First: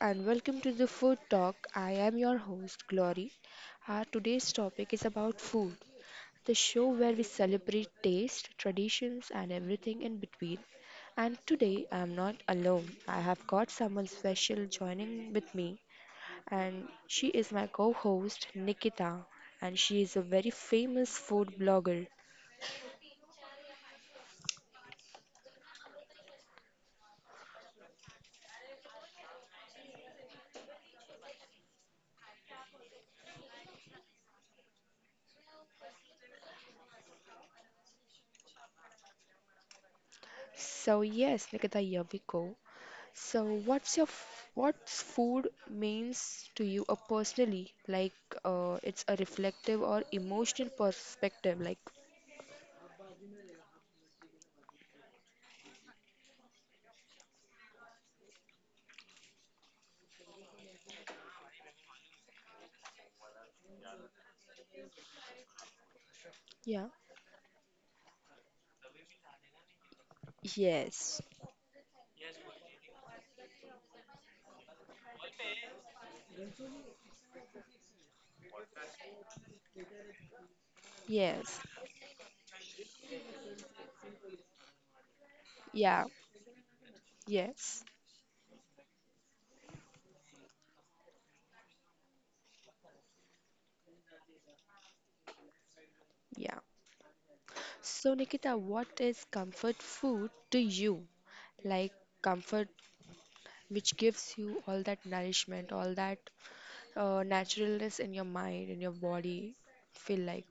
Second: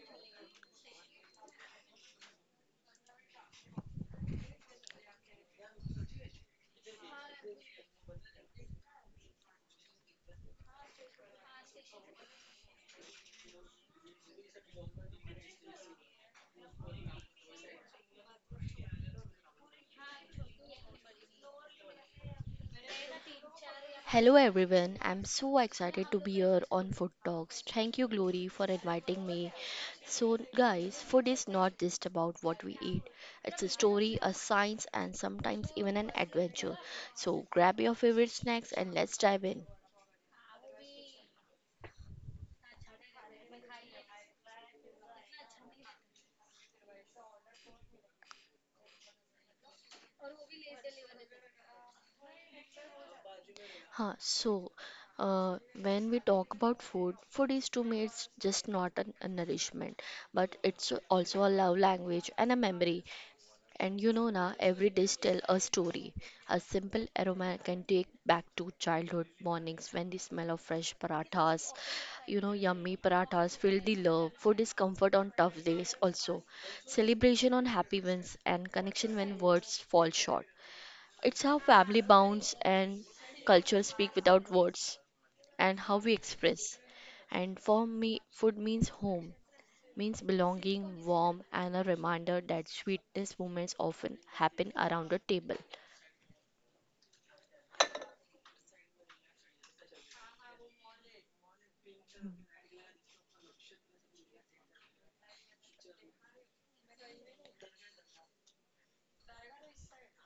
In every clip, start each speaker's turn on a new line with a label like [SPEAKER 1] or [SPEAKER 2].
[SPEAKER 1] and welcome to the Food Talk. I am your host Glory. Our today's topic is about food, the show where we celebrate taste, traditions, and everything in between. And today I'm not alone. I have got someone special joining with me, and she is my co-host Nikita, and she is a very famous food blogger.
[SPEAKER 2] Hello everyone, I'm so excited to be here on Food Talks. Thank you Glory for inviting me. So guys, food is not just about what we eat. It's a story, a science and sometimes even an adventure. So grab your favorite snacks and let's dive in.
[SPEAKER 1] So yes, Nikita, here we go. So, what's food means to you personally? Like, it's a reflective or emotional perspective. Like,
[SPEAKER 2] Huh, so when we talk about food, food is to me it's just not a nourishment, but it's also a love language and a memory. And you know, now every dish tells a story. A
[SPEAKER 1] yeah.
[SPEAKER 2] simple aroma can take back to childhood mornings when the smell of fresh
[SPEAKER 1] Yes.
[SPEAKER 2] parathas, you know, yummy parathas fill the love. Food is comfort on tough days also. Celebration on happy wins and connection when words fall short. It's how
[SPEAKER 1] Yes,
[SPEAKER 2] family bonds and culture speak without words and how
[SPEAKER 1] yeah,
[SPEAKER 2] we express. And
[SPEAKER 1] yes,
[SPEAKER 2] for me, food means home means belonging, warmth, and a reminder that sweetest moments often happen around a table.
[SPEAKER 1] yeah. So, Nikita, what is comfort food to you? Like, comfort which gives you all that nourishment, all that naturalness in your mind, in your body. Feel like,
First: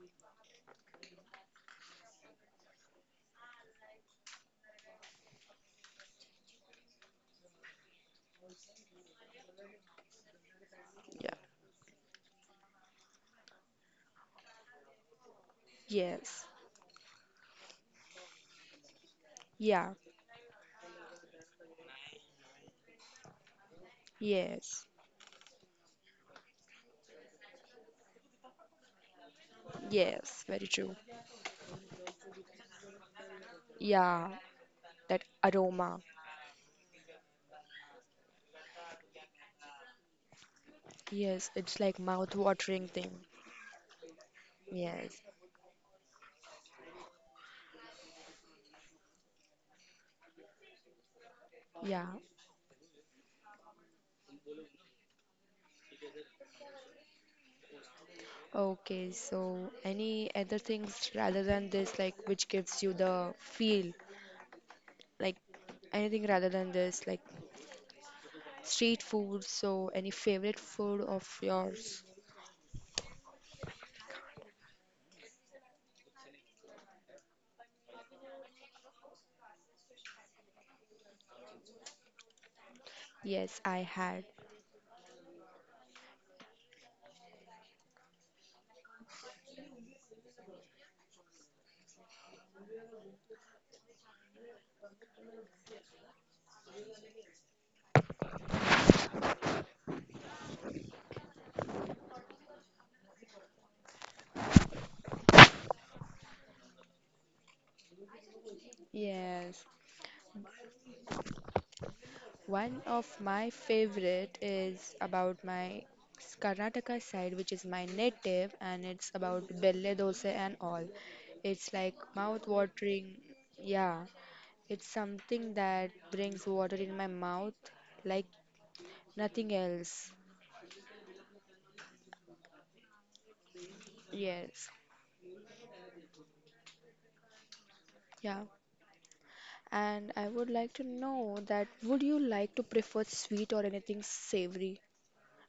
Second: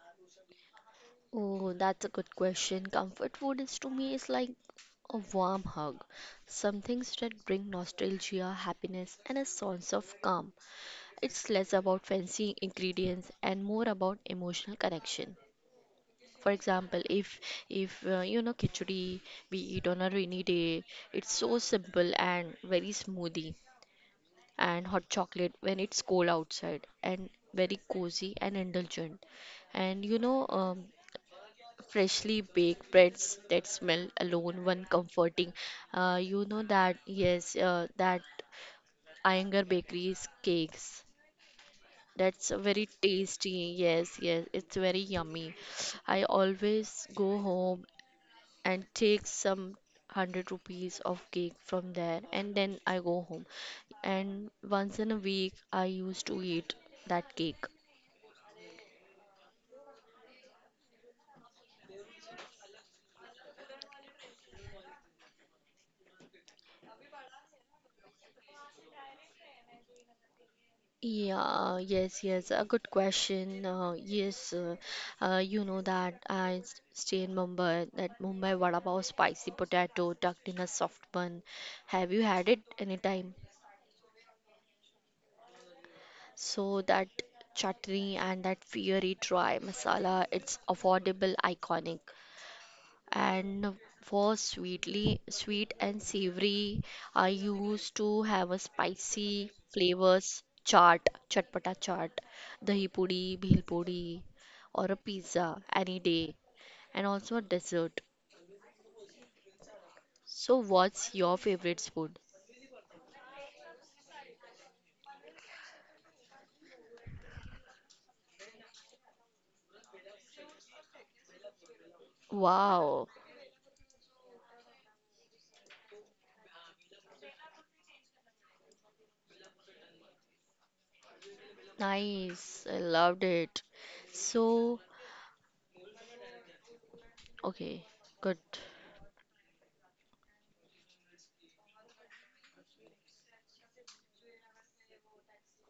[SPEAKER 2] Oh, that's a good question. Comfort food is to me is like a warm hug. Some things that bring nostalgia, happiness, and a sense of calm.
[SPEAKER 1] yeah,
[SPEAKER 2] It's less about fancy ingredients and more about emotional connection.
[SPEAKER 1] yes,
[SPEAKER 2] For example, if you know khichdi we eat
[SPEAKER 1] yeah,
[SPEAKER 2] on a rainy day, it's so simple and very smoothie.
[SPEAKER 1] yes.
[SPEAKER 2] And hot chocolate when it's cold outside and very cozy and indulgent. And you
[SPEAKER 1] Yes,
[SPEAKER 2] know,
[SPEAKER 1] very true.
[SPEAKER 2] freshly baked breads that smell
[SPEAKER 1] Yeah,
[SPEAKER 2] alone one
[SPEAKER 1] that
[SPEAKER 2] comforting.
[SPEAKER 1] aroma.
[SPEAKER 2] You know that that Iyengar Bakery's cakes.
[SPEAKER 1] Yes, it's like
[SPEAKER 2] That's very
[SPEAKER 1] mouth-watering thing.
[SPEAKER 2] tasty. Yes, yes, it's very
[SPEAKER 1] Yes.
[SPEAKER 2] yummy. I always go home and take some 100 rupees of cake from there
[SPEAKER 1] Yeah.
[SPEAKER 2] and then I go home. And once in a week I used to eat that cake.
[SPEAKER 1] Okay, so any other things rather than this, like which gives you the feel, like anything rather than this, like street food. So any favorite food of
[SPEAKER 2] Yeah, yes,
[SPEAKER 1] yours?
[SPEAKER 2] yes, a good question. Yes, you know that stay in Mumbai, that Mumbai vada pav spicy potato tucked in a soft bun. Have you had it anytime?
[SPEAKER 1] Yes, I had.
[SPEAKER 2] So that chutney and that fiery dry masala, it's affordable, iconic. And was sweetly sweet and savory. I used to have a spicy flavors chaat, chatpata chaat, dahi puri, bhel puri, or a pizza any day, and also a dessert.
[SPEAKER 1] Yes.
[SPEAKER 2] So, what's your favorite food?
[SPEAKER 1] One of my favorite is about Karnataka side, which is my native, and it's about belle dosa and all. It's like
[SPEAKER 2] Wow,
[SPEAKER 1] mouth-watering. Yeah, it's something that brings water in my mouth like nothing else.
[SPEAKER 2] nice. I loved it. So,
[SPEAKER 1] Yes.
[SPEAKER 2] okay, good.
[SPEAKER 1] Yeah. And I would like to know that would you like to prefer sweet or anything savory?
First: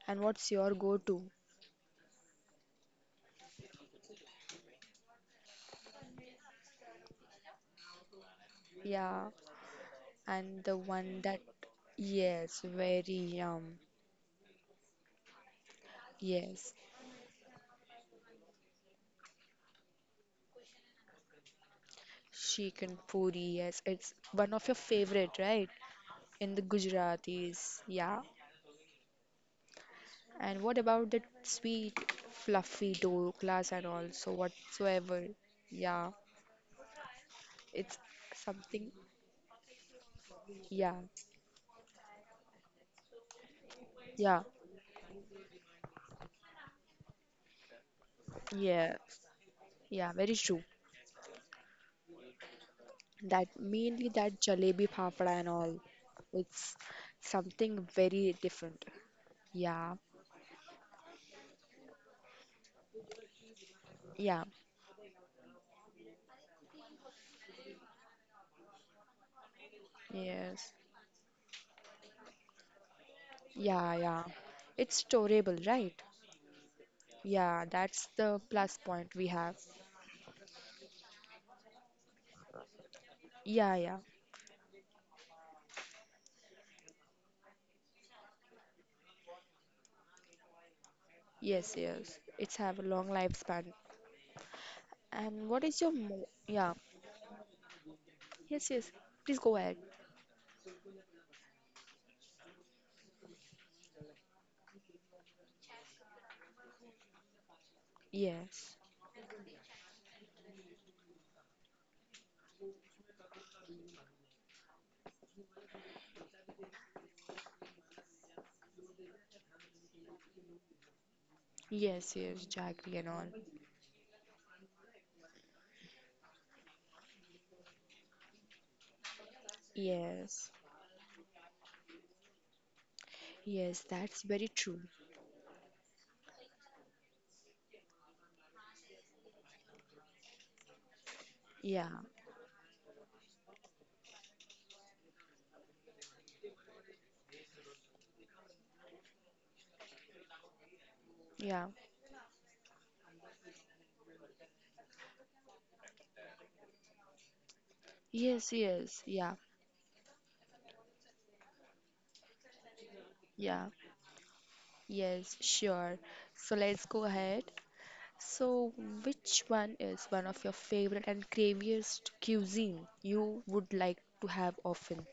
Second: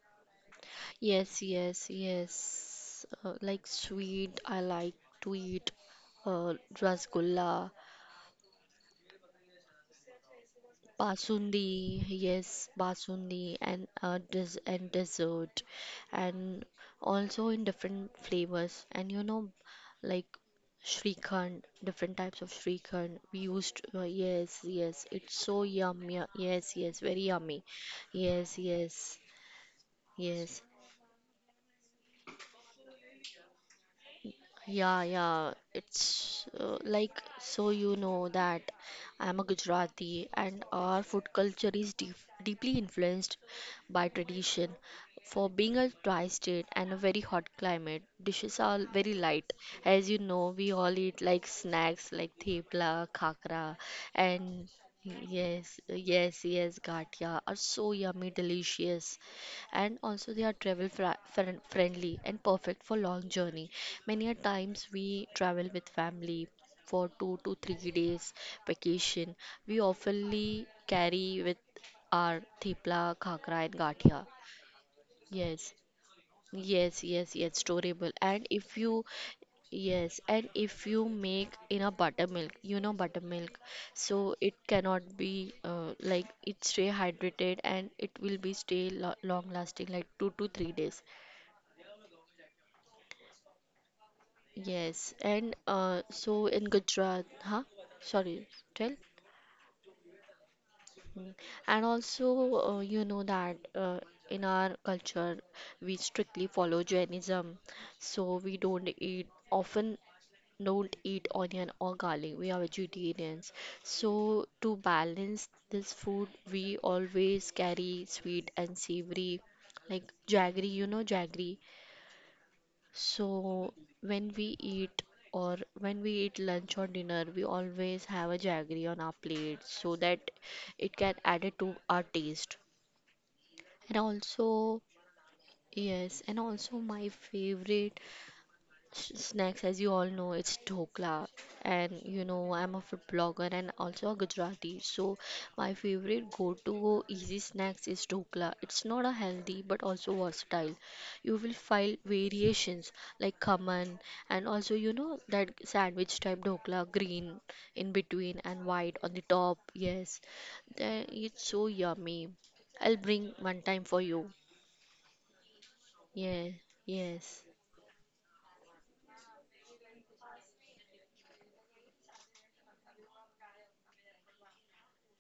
[SPEAKER 1] And what's your go-to?
[SPEAKER 2] Yes, yes, yes. Like sweet, I like to eat uh, rasgulla
[SPEAKER 1] Yeah, and the one that
[SPEAKER 2] basundi,
[SPEAKER 1] yes,
[SPEAKER 2] yes,
[SPEAKER 1] very
[SPEAKER 2] basundi
[SPEAKER 1] yum.
[SPEAKER 2] and and dessert, and
[SPEAKER 1] Yes,
[SPEAKER 2] also in different flavors. And you know, like Shrikhand, different types of
[SPEAKER 1] chicken
[SPEAKER 2] Shrikhand. We
[SPEAKER 1] puri.
[SPEAKER 2] used,
[SPEAKER 1] Yes, it's
[SPEAKER 2] yes,
[SPEAKER 1] one of your
[SPEAKER 2] yes, it's
[SPEAKER 1] favorite,
[SPEAKER 2] so
[SPEAKER 1] right?
[SPEAKER 2] yummy.
[SPEAKER 1] In the
[SPEAKER 2] Yes, yes, very yummy.
[SPEAKER 1] Gujaratis, yeah.
[SPEAKER 2] Yes, yes, yes.
[SPEAKER 1] And what about the sweet, fluffy doklas and also
[SPEAKER 2] Yeah,
[SPEAKER 1] whatsoever?
[SPEAKER 2] yeah.
[SPEAKER 1] Yeah,
[SPEAKER 2] It's like so you
[SPEAKER 1] it's
[SPEAKER 2] know that
[SPEAKER 1] something.
[SPEAKER 2] I'm a Gujarati and
[SPEAKER 1] Yeah,
[SPEAKER 2] our food culture is deep, deeply influenced by
[SPEAKER 1] yeah,
[SPEAKER 2] tradition. For being a tri-state and a very hot climate, dishes are
[SPEAKER 1] yeah,
[SPEAKER 2] very light. As you
[SPEAKER 1] yeah. Very
[SPEAKER 2] know,
[SPEAKER 1] true.
[SPEAKER 2] we all eat like snacks like thepla,
[SPEAKER 1] That
[SPEAKER 2] khakra,
[SPEAKER 1] mainly that
[SPEAKER 2] and
[SPEAKER 1] jalebi phafda and
[SPEAKER 2] yes,
[SPEAKER 1] all.
[SPEAKER 2] yes, yes,
[SPEAKER 1] It's
[SPEAKER 2] gatia are so
[SPEAKER 1] something
[SPEAKER 2] yummy,
[SPEAKER 1] very different.
[SPEAKER 2] delicious and
[SPEAKER 1] Yeah,
[SPEAKER 2] also they are travel friendly and perfect for long journey. Many a
[SPEAKER 1] yeah.
[SPEAKER 2] times we travel with family for 2 to 3 days vacation. We oftenly
[SPEAKER 1] Yes.
[SPEAKER 2] carry with our thepla, khakra and
[SPEAKER 1] Yeah,
[SPEAKER 2] gathia.
[SPEAKER 1] yeah. It's
[SPEAKER 2] Yes,
[SPEAKER 1] storable, right?
[SPEAKER 2] yes, yes, yes,
[SPEAKER 1] Yeah,
[SPEAKER 2] storable.
[SPEAKER 1] that's the
[SPEAKER 2] And if
[SPEAKER 1] plus
[SPEAKER 2] you,
[SPEAKER 1] point we have.
[SPEAKER 2] yes, and if you make in a buttermilk, you know buttermilk,
[SPEAKER 1] Yeah, yeah.
[SPEAKER 2] so it cannot be like it stay hydrated and it will be stay lo long lasting like 2 to 3 days.
[SPEAKER 1] Yes, yes. It's have a long lifespan.
[SPEAKER 2] Yes,
[SPEAKER 1] And what
[SPEAKER 2] and
[SPEAKER 1] is your mo
[SPEAKER 2] so
[SPEAKER 1] yeah.
[SPEAKER 2] in Gujarat, huh? Sorry,
[SPEAKER 1] Yes, yes.
[SPEAKER 2] tell.
[SPEAKER 1] Please go ahead.
[SPEAKER 2] Mm. And also, you know that in our culture, we strictly follow Jainism, so we
[SPEAKER 1] Yes.
[SPEAKER 2] don't eat often, don't eat onion or garlic. We are vegetarians. So, to balance this food, we always carry sweet and savory, like jaggery, you know, jaggery.
[SPEAKER 1] Yes, yes, Jaggery and all.
[SPEAKER 2] So, when we eat or when we eat lunch or dinner, we always have a jaggery on our plate so that
[SPEAKER 1] Yes.
[SPEAKER 2] it can add it to our taste.
[SPEAKER 1] Yes,
[SPEAKER 2] And
[SPEAKER 1] that's very true.
[SPEAKER 2] also, yes, and also my favorite snacks, as you all know, it's dhokla,
[SPEAKER 1] Yeah.
[SPEAKER 2] and you know I'm a food blogger and also a Gujarati. So my favorite go-to easy snacks is dhokla. It's not a healthy but also versatile. You will
[SPEAKER 1] Yeah.
[SPEAKER 2] find variations like khaman and also you know that sandwich type dhokla, green in between
[SPEAKER 1] Yes,
[SPEAKER 2] and white
[SPEAKER 1] yes.
[SPEAKER 2] on the
[SPEAKER 1] Yeah.
[SPEAKER 2] top. Yes, then it's so yummy. I'll bring one
[SPEAKER 1] Yeah.
[SPEAKER 2] time for you.
[SPEAKER 1] Yes, sure.
[SPEAKER 2] Yeah,
[SPEAKER 1] So let's go
[SPEAKER 2] yes.
[SPEAKER 1] ahead. So, which one is one of your favorite and craviest cuisine you would like to have often?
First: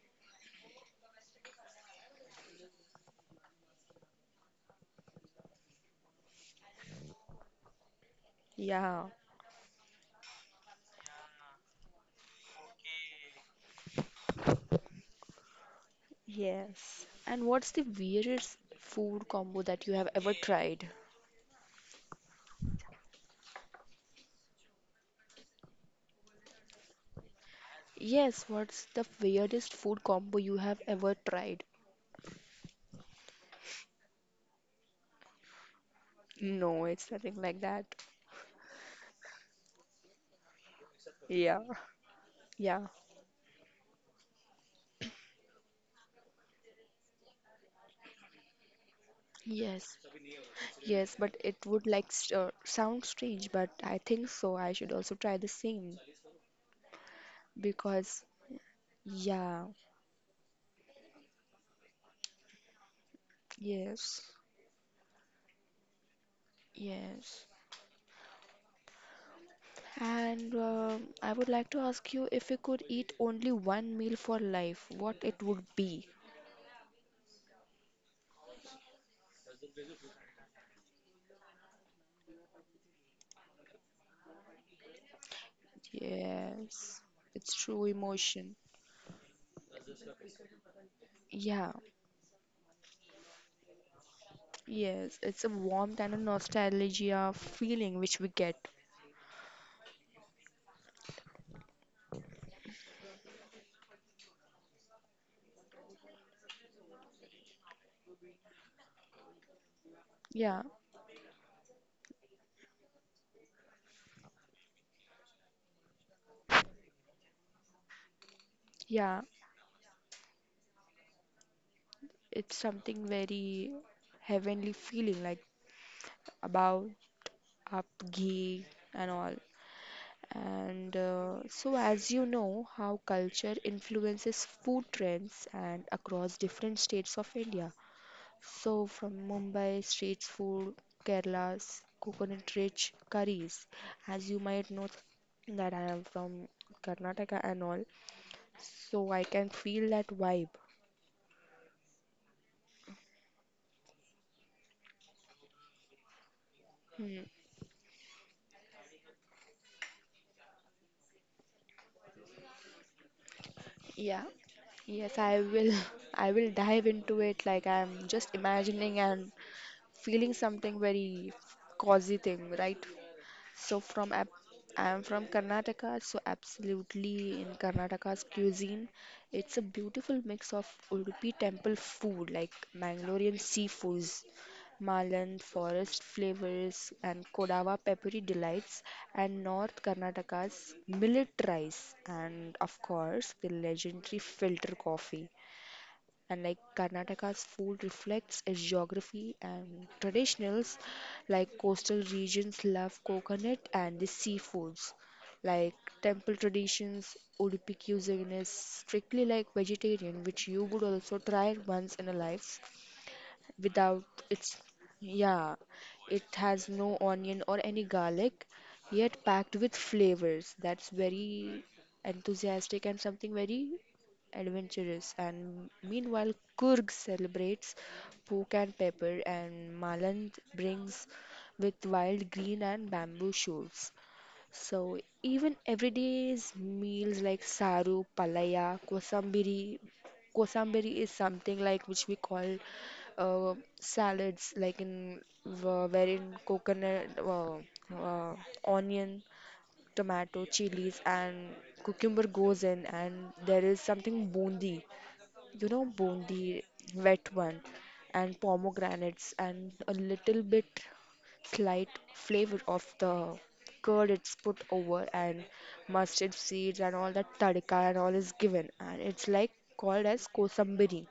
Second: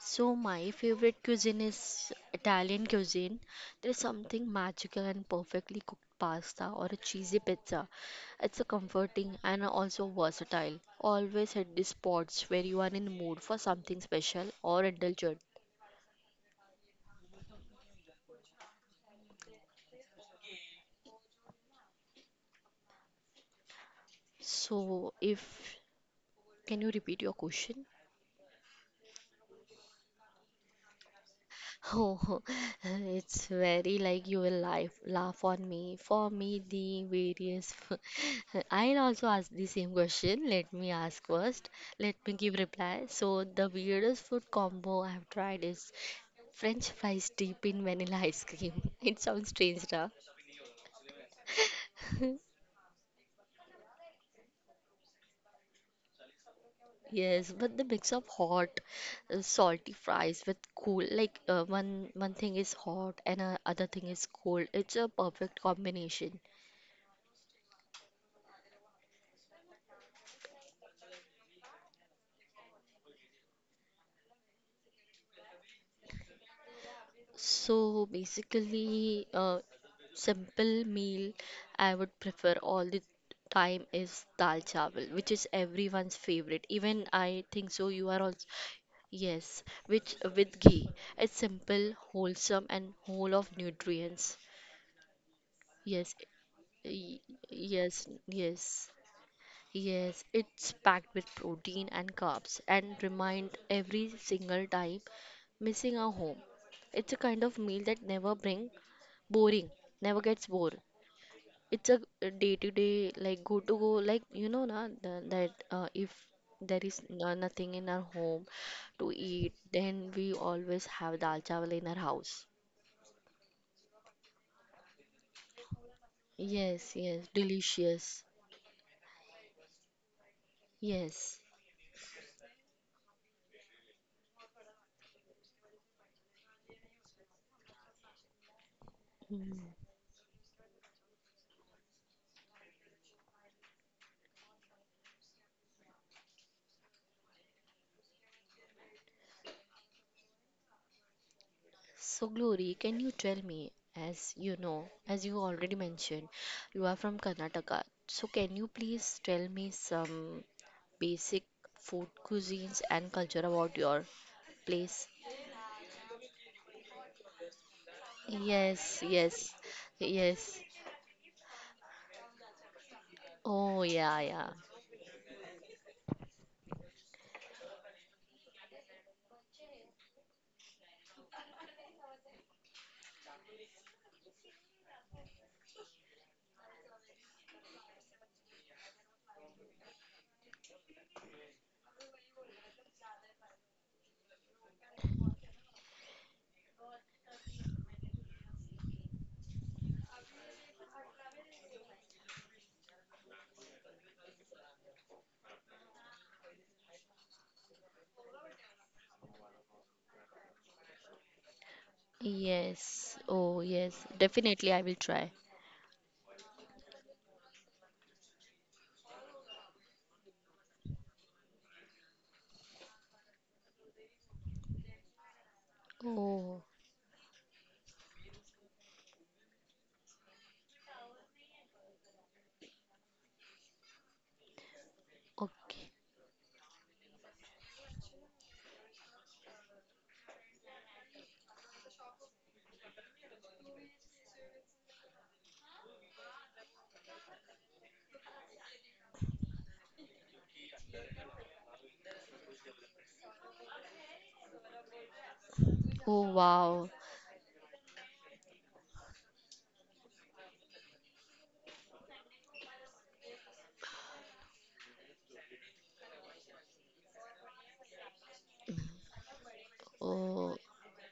[SPEAKER 2] So my favorite cuisine is Italian cuisine. There's something magical and perfectly cooked pasta or a cheesy pizza. It's a
[SPEAKER 1] Yeah.
[SPEAKER 2] comforting and also versatile. Always hit the spots where you are in the mood for something special or indulgent.
[SPEAKER 1] Yes. And what's the weirdest food combo that you have ever tried?
[SPEAKER 2] So if can you repeat your question?
[SPEAKER 1] Yes, what's the weirdest food combo you have ever tried?
[SPEAKER 2] Oh, it's very like you will laugh, laugh on me. For me,
[SPEAKER 1] No,
[SPEAKER 2] the
[SPEAKER 1] it's nothing like
[SPEAKER 2] various.
[SPEAKER 1] that.
[SPEAKER 2] I'll also ask the same question. Let me ask
[SPEAKER 1] Yeah.
[SPEAKER 2] first. Let me give
[SPEAKER 1] Yeah.
[SPEAKER 2] reply. So the weirdest food combo I've tried is French fries deep in vanilla ice cream. It sounds strange,
[SPEAKER 1] Yes,
[SPEAKER 2] huh?
[SPEAKER 1] yes, but it would like sound strange, but I think so. I should also try the same
[SPEAKER 2] Yes, but the mix of
[SPEAKER 1] because,
[SPEAKER 2] hot,
[SPEAKER 1] yeah.
[SPEAKER 2] salty fries with cool, like one thing is hot and other thing
[SPEAKER 1] Yes.
[SPEAKER 2] is cold. It's a perfect combination.
[SPEAKER 1] Yes. And I would like to ask you, if you could eat only one meal for life, what it would be?
[SPEAKER 2] So basically, simple meal I would prefer all the time is dal chawal, which is everyone's favorite.
[SPEAKER 1] Yes.
[SPEAKER 2] Even I
[SPEAKER 1] It's
[SPEAKER 2] think so.
[SPEAKER 1] true
[SPEAKER 2] You are also
[SPEAKER 1] emotion.
[SPEAKER 2] yes, which with ghee. It's
[SPEAKER 1] Yeah.
[SPEAKER 2] simple, wholesome, and whole of nutrients.
[SPEAKER 1] Yes. It's a warmth
[SPEAKER 2] Yes,
[SPEAKER 1] and a
[SPEAKER 2] y-
[SPEAKER 1] nostalgia feeling
[SPEAKER 2] yes,
[SPEAKER 1] which we get.
[SPEAKER 2] yes. Yes, it's packed with protein and carbs and remind every single time missing our home. It's a kind of meal that never bring boring, never gets
[SPEAKER 1] Yeah.
[SPEAKER 2] bored. It's a day to day like go to go like you know na that if there is no, nothing in our home to
[SPEAKER 1] Yeah.
[SPEAKER 2] eat, then we always have dal chawal in our house.
[SPEAKER 1] It's something very heavenly feeling like about
[SPEAKER 2] Yes, yes,
[SPEAKER 1] up
[SPEAKER 2] delicious.
[SPEAKER 1] ghee and all. And
[SPEAKER 2] Yes.
[SPEAKER 1] so, as you know, how culture influences food trends and across different states of India. So, from
[SPEAKER 2] Mm.
[SPEAKER 1] Mumbai street food, Kerala's coconut rich curries, as you might know that I am from Karnataka and all, so I can feel that vibe.
[SPEAKER 2] So, Glory, can you tell me, as you know, as you already mentioned, you are from
[SPEAKER 1] Hmm.
[SPEAKER 2] Karnataka. So, can you please tell me some basic food cuisines and culture about
[SPEAKER 1] Yeah.
[SPEAKER 2] your
[SPEAKER 1] Yes,
[SPEAKER 2] place?
[SPEAKER 1] I will. I will dive into it like I'm just imagining
[SPEAKER 2] Yes,
[SPEAKER 1] and
[SPEAKER 2] yes,
[SPEAKER 1] feeling something
[SPEAKER 2] yes.
[SPEAKER 1] very cozy thing, right? So
[SPEAKER 2] Oh,
[SPEAKER 1] from ab-
[SPEAKER 2] yeah, yeah.
[SPEAKER 1] I'm from Karnataka, so absolutely in Karnataka's cuisine, it's a beautiful mix of Udupi temple food like Mangalorean seafoods, Malan forest flavors, and Kodava peppery delights, and North Karnataka's millet rice, and of course the legendary filter coffee, and like Karnataka's food reflects its geography and traditionals, like coastal regions love coconut and the seafoods, like temple traditions Udupi cuisine is strictly like vegetarian, which you would also try once in a life
[SPEAKER 2] Yes, oh, yes.
[SPEAKER 1] without its,
[SPEAKER 2] Definitely, I will try.
[SPEAKER 1] yeah, it has no onion or any garlic, yet packed with flavors. That's very enthusiastic and something very adventurous. And meanwhile,
[SPEAKER 2] Oh,
[SPEAKER 1] Kurg celebrates pork and pepper, and Maland brings with wild green and bamboo shoots. So even
[SPEAKER 2] okay.
[SPEAKER 1] everyday's meals like saru, palaya, kosambiri, kosambiri is something like which we call uh, salads, like in wherein coconut, uh, onion, tomato, chilies, and cucumber goes in, and there is something bundi, you know,
[SPEAKER 2] Oh,
[SPEAKER 1] bundi,
[SPEAKER 2] wow.
[SPEAKER 1] wet one, and pomegranates, and a little bit slight flavor of the curd it's put over, and mustard seeds, and all that tadka, and all is given.
[SPEAKER 2] Mm.
[SPEAKER 1] And it's like called as
[SPEAKER 2] Oh,
[SPEAKER 1] kosambiri,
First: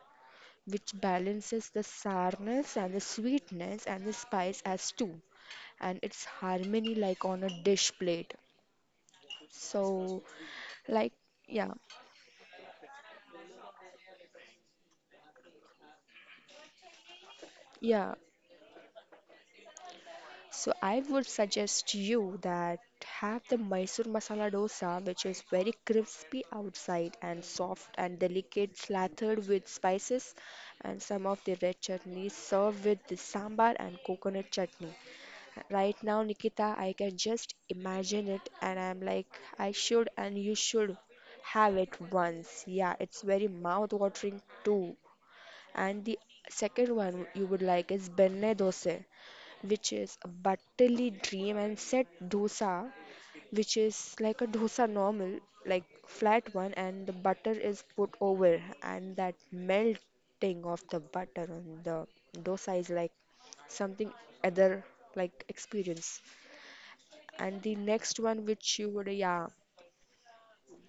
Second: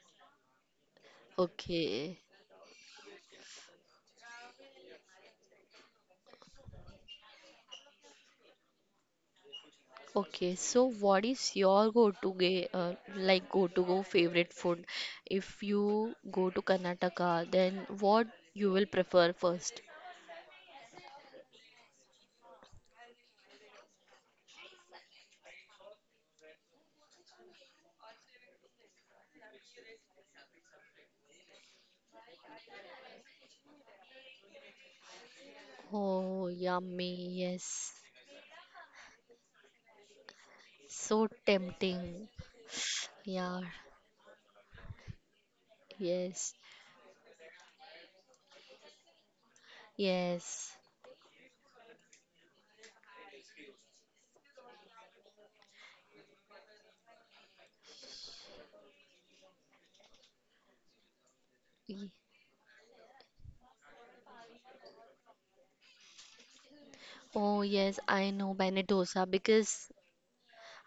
[SPEAKER 1] which balances the
[SPEAKER 2] okay.
[SPEAKER 1] sourness and the sweetness and the spice as two, and it's harmony like on a dish plate. So,
[SPEAKER 2] Okay, so
[SPEAKER 1] like,
[SPEAKER 2] what is
[SPEAKER 1] yeah,
[SPEAKER 2] your like go-to go favorite food? If you go to Karnataka, then
[SPEAKER 1] yeah.
[SPEAKER 2] what you will prefer first?
[SPEAKER 1] So I would suggest you that have the Mysore masala dosa, which is very crispy outside and soft and delicate slathered with spices and some of the red chutney served with the sambar and coconut chutney. Right now
[SPEAKER 2] Oh,
[SPEAKER 1] Nikita I can
[SPEAKER 2] yummy,
[SPEAKER 1] just
[SPEAKER 2] yes.
[SPEAKER 1] imagine it, and I'm like I should, and you should
[SPEAKER 2] So
[SPEAKER 1] have it
[SPEAKER 2] tempting.
[SPEAKER 1] once. Yeah, it's very
[SPEAKER 2] Yeah,
[SPEAKER 1] mouth watering too. And the
[SPEAKER 2] yes,
[SPEAKER 1] second one you would like is Benne Dosa, which is a
[SPEAKER 2] yes.
[SPEAKER 1] butterly dream and set dosa, which is like a dosa normal, like flat one, and the butter is put over, and that melting of the butter on the
[SPEAKER 2] Ye-
[SPEAKER 1] dosa is like something other like experience. And
[SPEAKER 2] Oh,
[SPEAKER 1] the
[SPEAKER 2] yes,
[SPEAKER 1] next
[SPEAKER 2] I
[SPEAKER 1] one
[SPEAKER 2] know
[SPEAKER 1] which
[SPEAKER 2] Benny
[SPEAKER 1] you would,
[SPEAKER 2] dosa
[SPEAKER 1] yeah,
[SPEAKER 2] because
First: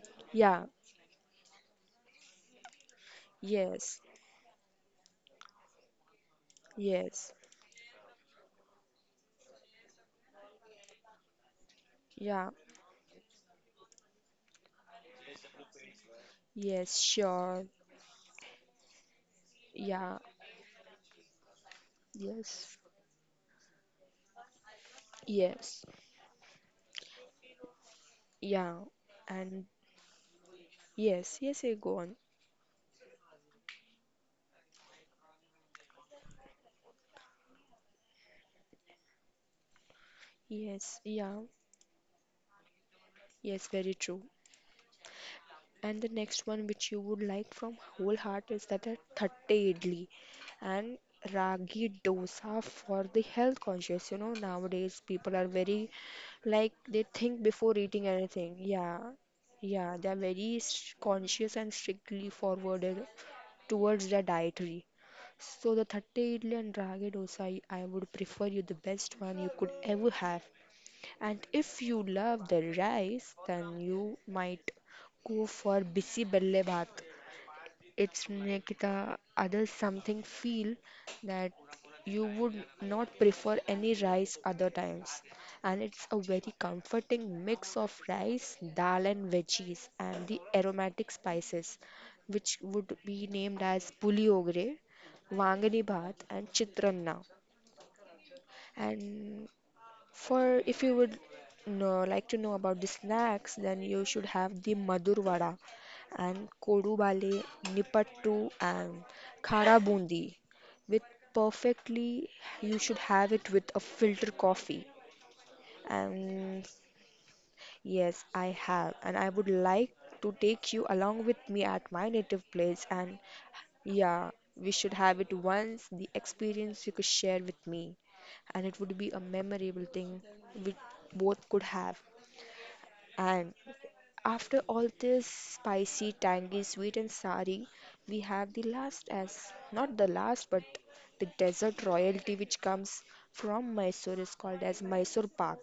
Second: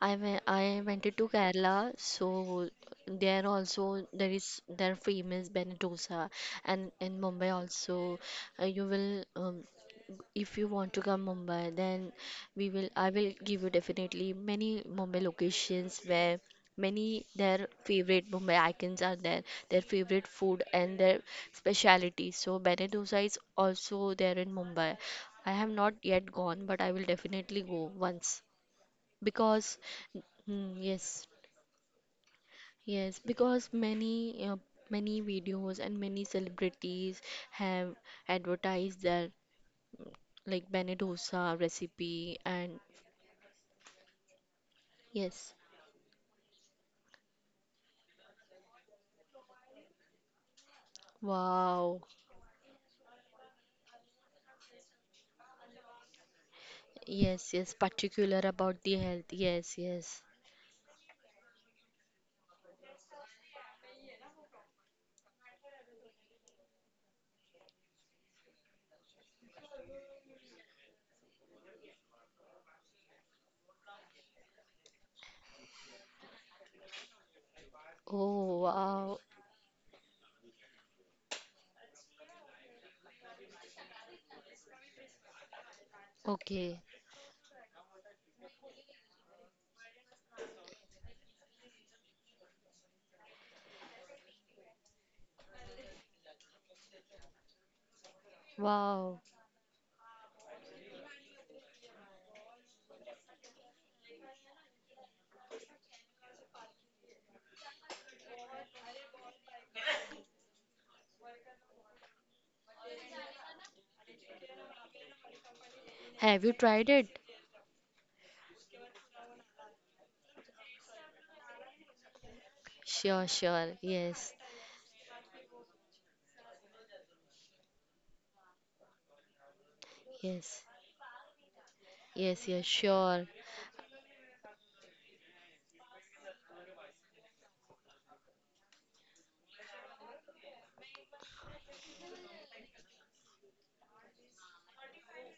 [SPEAKER 1] yeah,
[SPEAKER 2] I went to Kerala, so there
[SPEAKER 1] yes,
[SPEAKER 2] also there is their famous Benedosa, and in
[SPEAKER 1] yes,
[SPEAKER 2] Mumbai also you will if you want to come Mumbai, then
[SPEAKER 1] yeah,
[SPEAKER 2] we will I will give you definitely many Mumbai locations where
[SPEAKER 1] yes,
[SPEAKER 2] many their
[SPEAKER 1] sure,
[SPEAKER 2] favorite Mumbai icons are there, their
[SPEAKER 1] yeah,
[SPEAKER 2] favorite food and their speciality. So
[SPEAKER 1] yes.
[SPEAKER 2] Benedosa is also there in Mumbai. I have
[SPEAKER 1] Yes,
[SPEAKER 2] not yet gone, but I will definitely go once
[SPEAKER 1] yeah, and
[SPEAKER 2] because mm, yes,
[SPEAKER 1] yes, yes, yeah, go on.
[SPEAKER 2] yes, because many videos and many celebrities have advertised their like Bene
[SPEAKER 1] Yes, yeah,
[SPEAKER 2] dosa recipe and
[SPEAKER 1] yes, very true.
[SPEAKER 2] yes,
[SPEAKER 1] And the next one which you would like from whole heart is that a thatte idli and ragi
[SPEAKER 2] wow,
[SPEAKER 1] dosa for the health conscious. You know, nowadays people are very like they think
[SPEAKER 2] yes, yes,
[SPEAKER 1] before eating
[SPEAKER 2] particular
[SPEAKER 1] anything.
[SPEAKER 2] about the
[SPEAKER 1] Yeah,
[SPEAKER 2] health, yes,
[SPEAKER 1] yeah, they are
[SPEAKER 2] yes,
[SPEAKER 1] very conscious and strictly forwarded towards their dietary. So the thatte idli and ragi dosa, I would prefer you the best one you could ever have. And if you love the rice, then you might go for bisi belle bhat. It's
[SPEAKER 2] oh,
[SPEAKER 1] make the
[SPEAKER 2] wow,
[SPEAKER 1] other something feel that you would not prefer any rice other times. And it's a very
[SPEAKER 2] okay,
[SPEAKER 1] comforting mix of rice, dal and veggies and the aromatic spices, which would be named as puli ogre, vangani bhat and chitranna.
[SPEAKER 2] wow,
[SPEAKER 1] And for if you would know, like to know about the snacks, then you should have the Madur Vada and Kodu Bale, Nipattu and Khara Bundi. With perfectly, you should have it with a filter coffee.
[SPEAKER 2] have
[SPEAKER 1] And
[SPEAKER 2] you tried it,
[SPEAKER 1] yes, I have, and I would like to take you along with me at my native place, and
[SPEAKER 2] sure, sure,
[SPEAKER 1] yeah,
[SPEAKER 2] yes,
[SPEAKER 1] we should have it once, the experience you could share with me, and it would be a memorable thing we
[SPEAKER 2] yes,
[SPEAKER 1] both could have.
[SPEAKER 2] yes, yes, sure.
[SPEAKER 1] And after all this spicy, tangy, sweet, and sari, we have the last as not the last, but the desert royalty which comes from Mysore is called as Mysore Pak,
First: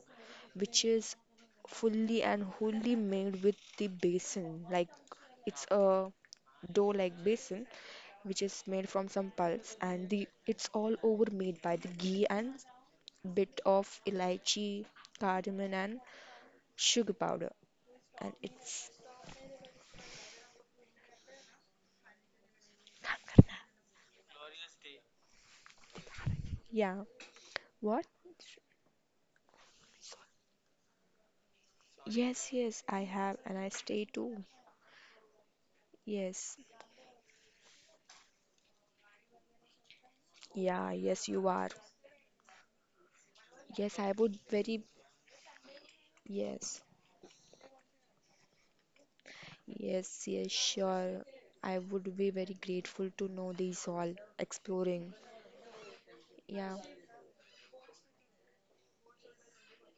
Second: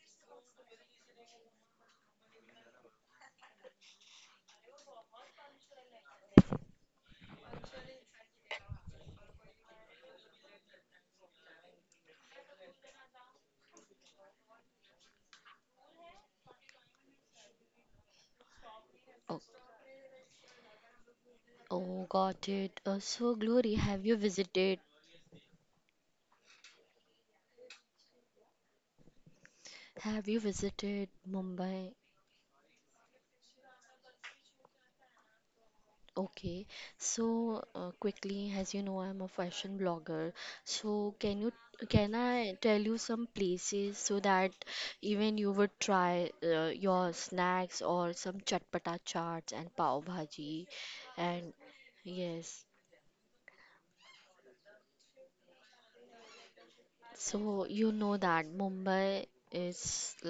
[SPEAKER 1] which is fully and wholly made with the basin. Like it's a dough like basin which is made from some pulse and the it's all over made by the ghee and bit of elaichi cardamom and sugar powder, and it's
[SPEAKER 2] Oh, oh, got it. So, Glory,
[SPEAKER 1] Yeah. What?
[SPEAKER 2] have you visited Mumbai?
[SPEAKER 1] Yes, yes, I have, and I stay too.
[SPEAKER 2] Okay,
[SPEAKER 1] Yes.
[SPEAKER 2] so quickly, as you know, I'm a fashion blogger. So
[SPEAKER 1] Yeah, yes, you are.
[SPEAKER 2] can I tell you some places so
[SPEAKER 1] Yes, I
[SPEAKER 2] that
[SPEAKER 1] would very
[SPEAKER 2] even you would try
[SPEAKER 1] yes,
[SPEAKER 2] your snacks or some chatpata chaats and pav
[SPEAKER 1] yes,
[SPEAKER 2] bhaji,
[SPEAKER 1] yes, sure.
[SPEAKER 2] and
[SPEAKER 1] I would be
[SPEAKER 2] yes,
[SPEAKER 1] very grateful to know these all. Exploring. Yeah,
[SPEAKER 2] so you know that Mumbai is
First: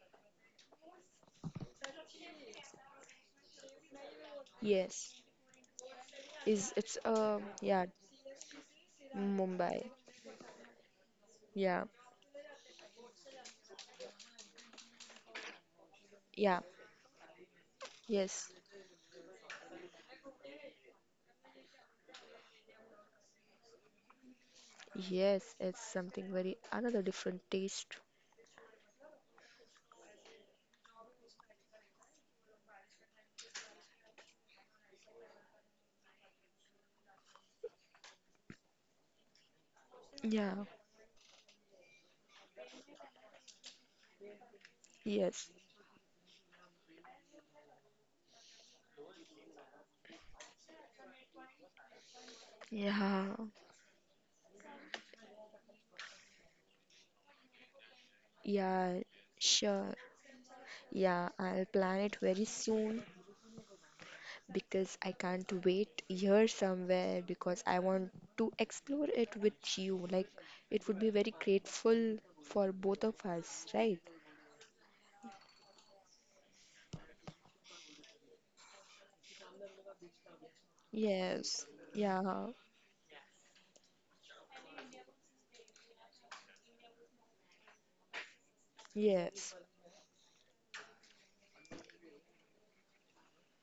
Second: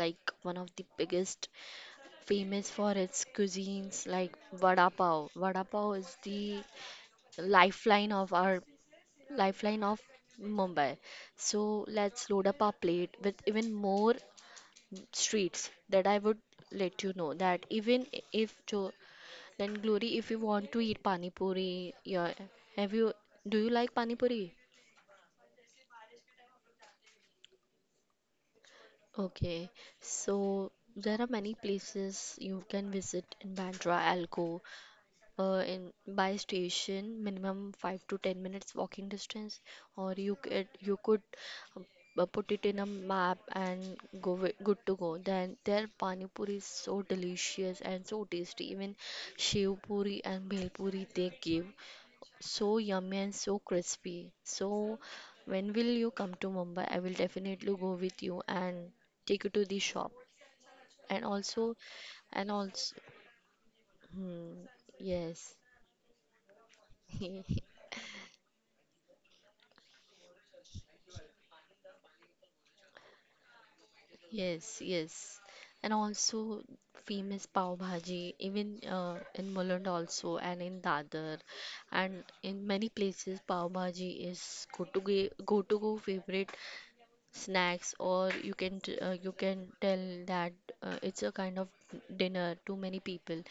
[SPEAKER 2] like one of the biggest famous for its cuisines like vada pav.
[SPEAKER 1] yes,
[SPEAKER 2] Vada pav is the
[SPEAKER 1] is it's yeah
[SPEAKER 2] lifeline of our
[SPEAKER 1] Mumbai.
[SPEAKER 2] lifeline of Mumbai. So
[SPEAKER 1] Yeah,
[SPEAKER 2] let's load up our plate with even more streets that I would
[SPEAKER 1] yeah,
[SPEAKER 2] let you know that even
[SPEAKER 1] yes,
[SPEAKER 2] if to then Glory, if you want to eat pani puri, yeah, have you do you like pani puri?
[SPEAKER 1] yes, it's something very another different taste,
[SPEAKER 2] Okay, so there are many places you can visit in Bandra, Alcove, in by station minimum 5 to 10 minutes walking distance or
[SPEAKER 1] yeah.
[SPEAKER 2] you could um, put it in a map and good to go,
[SPEAKER 1] Yes,
[SPEAKER 2] then their pani puri is so delicious and so tasty, even shiv puri and bhel puri they give so yummy
[SPEAKER 1] yeah.
[SPEAKER 2] and so crispy. So when will you come to Mumbai? I will definitely go with you and
[SPEAKER 1] Yeah,
[SPEAKER 2] take you to the
[SPEAKER 1] sure.
[SPEAKER 2] shop. And
[SPEAKER 1] Yeah, I'll
[SPEAKER 2] also,
[SPEAKER 1] plan it very
[SPEAKER 2] and also,
[SPEAKER 1] soon
[SPEAKER 2] hmm,
[SPEAKER 1] because I can't
[SPEAKER 2] yes.
[SPEAKER 1] wait here somewhere because I want to explore it with you. Like, it would be very grateful for both of us, right?
[SPEAKER 2] Yes, yes. And also famous pav bhaji, even in Mulund also and in Dadar
[SPEAKER 1] Yes.
[SPEAKER 2] and
[SPEAKER 1] Yeah.
[SPEAKER 2] in many places pav bhaji is go to go favorite snacks or you
[SPEAKER 1] Yes.
[SPEAKER 2] can tell that it's a kind of dinner to many people.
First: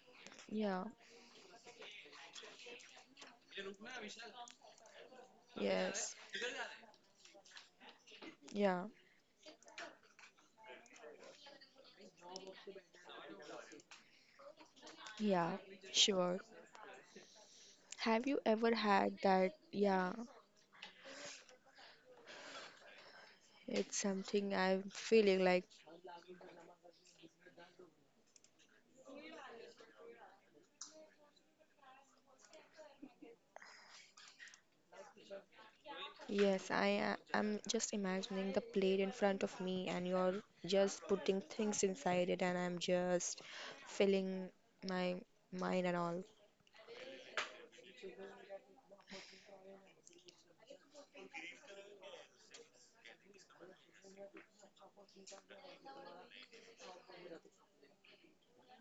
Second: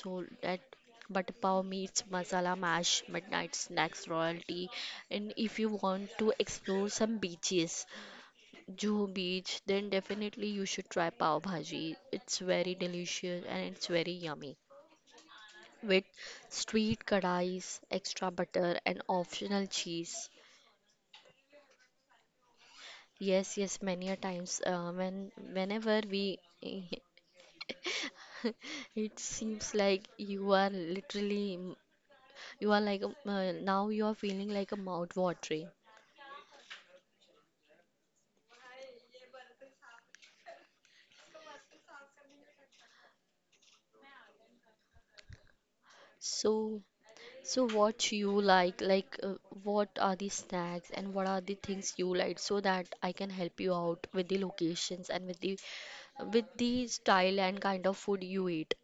[SPEAKER 2] So that
[SPEAKER 1] Yeah.
[SPEAKER 2] butter pav meets masala mash midnight snacks royalty, and if you
[SPEAKER 1] Yes.
[SPEAKER 2] want to explore some beaches
[SPEAKER 1] Yeah.
[SPEAKER 2] Juhu Beach, then definitely you should try pav bhaji. It's very delicious and it's very yummy.
[SPEAKER 1] Yeah.
[SPEAKER 2] With
[SPEAKER 1] Sure.
[SPEAKER 2] street kadais, extra
[SPEAKER 1] Have you
[SPEAKER 2] butter,
[SPEAKER 1] ever
[SPEAKER 2] and
[SPEAKER 1] had that?
[SPEAKER 2] optional
[SPEAKER 1] Yeah.
[SPEAKER 2] cheese. Yes, yes,
[SPEAKER 1] It's
[SPEAKER 2] many a times
[SPEAKER 1] something I'm
[SPEAKER 2] when
[SPEAKER 1] feeling like
[SPEAKER 2] whenever we it seems like you are literally you are like a- now you are feeling like a mouth watering.
[SPEAKER 1] Yes, I am just imagining the plate in front of me, and you're just putting things inside it, and I'm just filling my mind and all.
[SPEAKER 2] So So what you like, what are the snacks and what are the things you like so that I can help you out with the locations and with the style and kind of food you eat.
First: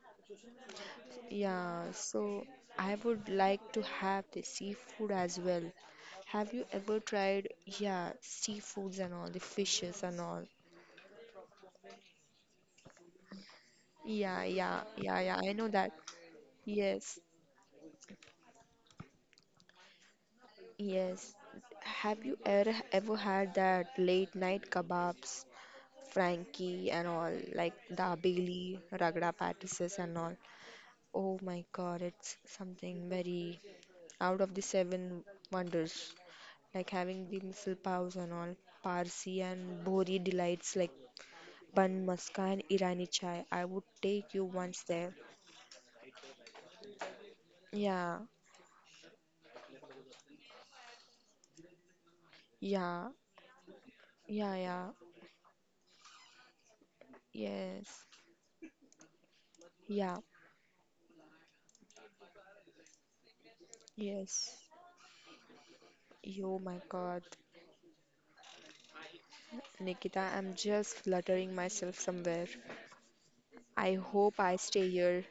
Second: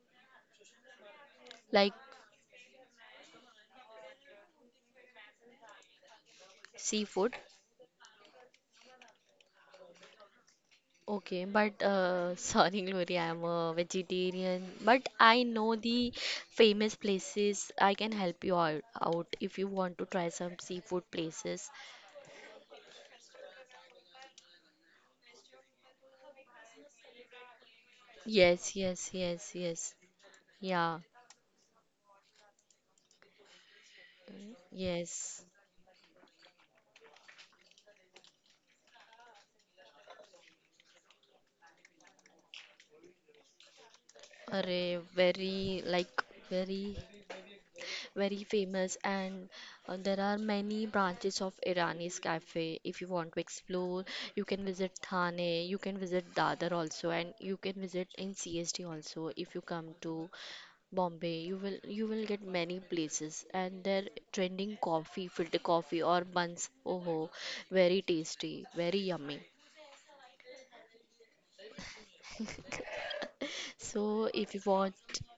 [SPEAKER 1] Yeah,
[SPEAKER 2] Like
[SPEAKER 1] so I would like to have the seafood as well. Have you ever
[SPEAKER 2] seafood.
[SPEAKER 1] tried, yeah, seafoods and all, the fishes and all?
[SPEAKER 2] Okay, but sorry Glory, I'm a
[SPEAKER 1] Yeah,
[SPEAKER 2] vegetarian,
[SPEAKER 1] yeah,
[SPEAKER 2] but
[SPEAKER 1] yeah,
[SPEAKER 2] I
[SPEAKER 1] yeah, I
[SPEAKER 2] know
[SPEAKER 1] know that.
[SPEAKER 2] the famous
[SPEAKER 1] Yes,
[SPEAKER 2] places. I can help you out if you want to try some seafood
[SPEAKER 1] yes.
[SPEAKER 2] places.
[SPEAKER 1] Have you ever ever had that late night kebabs? Frankie and all, like the
[SPEAKER 2] Yes,
[SPEAKER 1] Bailey,
[SPEAKER 2] yes,
[SPEAKER 1] Ragda
[SPEAKER 2] yes, yes.
[SPEAKER 1] Pattises and all.
[SPEAKER 2] Yeah,
[SPEAKER 1] Oh my god, it's something very out of the seven
[SPEAKER 2] yes.
[SPEAKER 1] wonders. Like having the missile paws and all, Parsi and Bhori delights like Ban Maska and Irani chai. I would take you once
[SPEAKER 2] Array,
[SPEAKER 1] there.
[SPEAKER 2] very like very
[SPEAKER 1] Yeah,
[SPEAKER 2] very famous and there are many branches of Irani's cafe. If you
[SPEAKER 1] yeah,
[SPEAKER 2] want to explore, you
[SPEAKER 1] yeah,
[SPEAKER 2] can visit
[SPEAKER 1] yeah,
[SPEAKER 2] Thane, you can visit Dadar also, and you can visit
[SPEAKER 1] yes,
[SPEAKER 2] in CST also. If you come
[SPEAKER 1] yeah,
[SPEAKER 2] to Bombay, you will get many places and their
[SPEAKER 1] yes.
[SPEAKER 2] trending coffee, filter coffee or
[SPEAKER 1] Oh
[SPEAKER 2] buns.
[SPEAKER 1] my
[SPEAKER 2] Oh,
[SPEAKER 1] god,
[SPEAKER 2] ho, very tasty, very yummy.
[SPEAKER 1] Nikita, I'm just fluttering myself somewhere. I
[SPEAKER 2] So
[SPEAKER 1] hope
[SPEAKER 2] if you
[SPEAKER 1] I stay
[SPEAKER 2] want,
[SPEAKER 1] here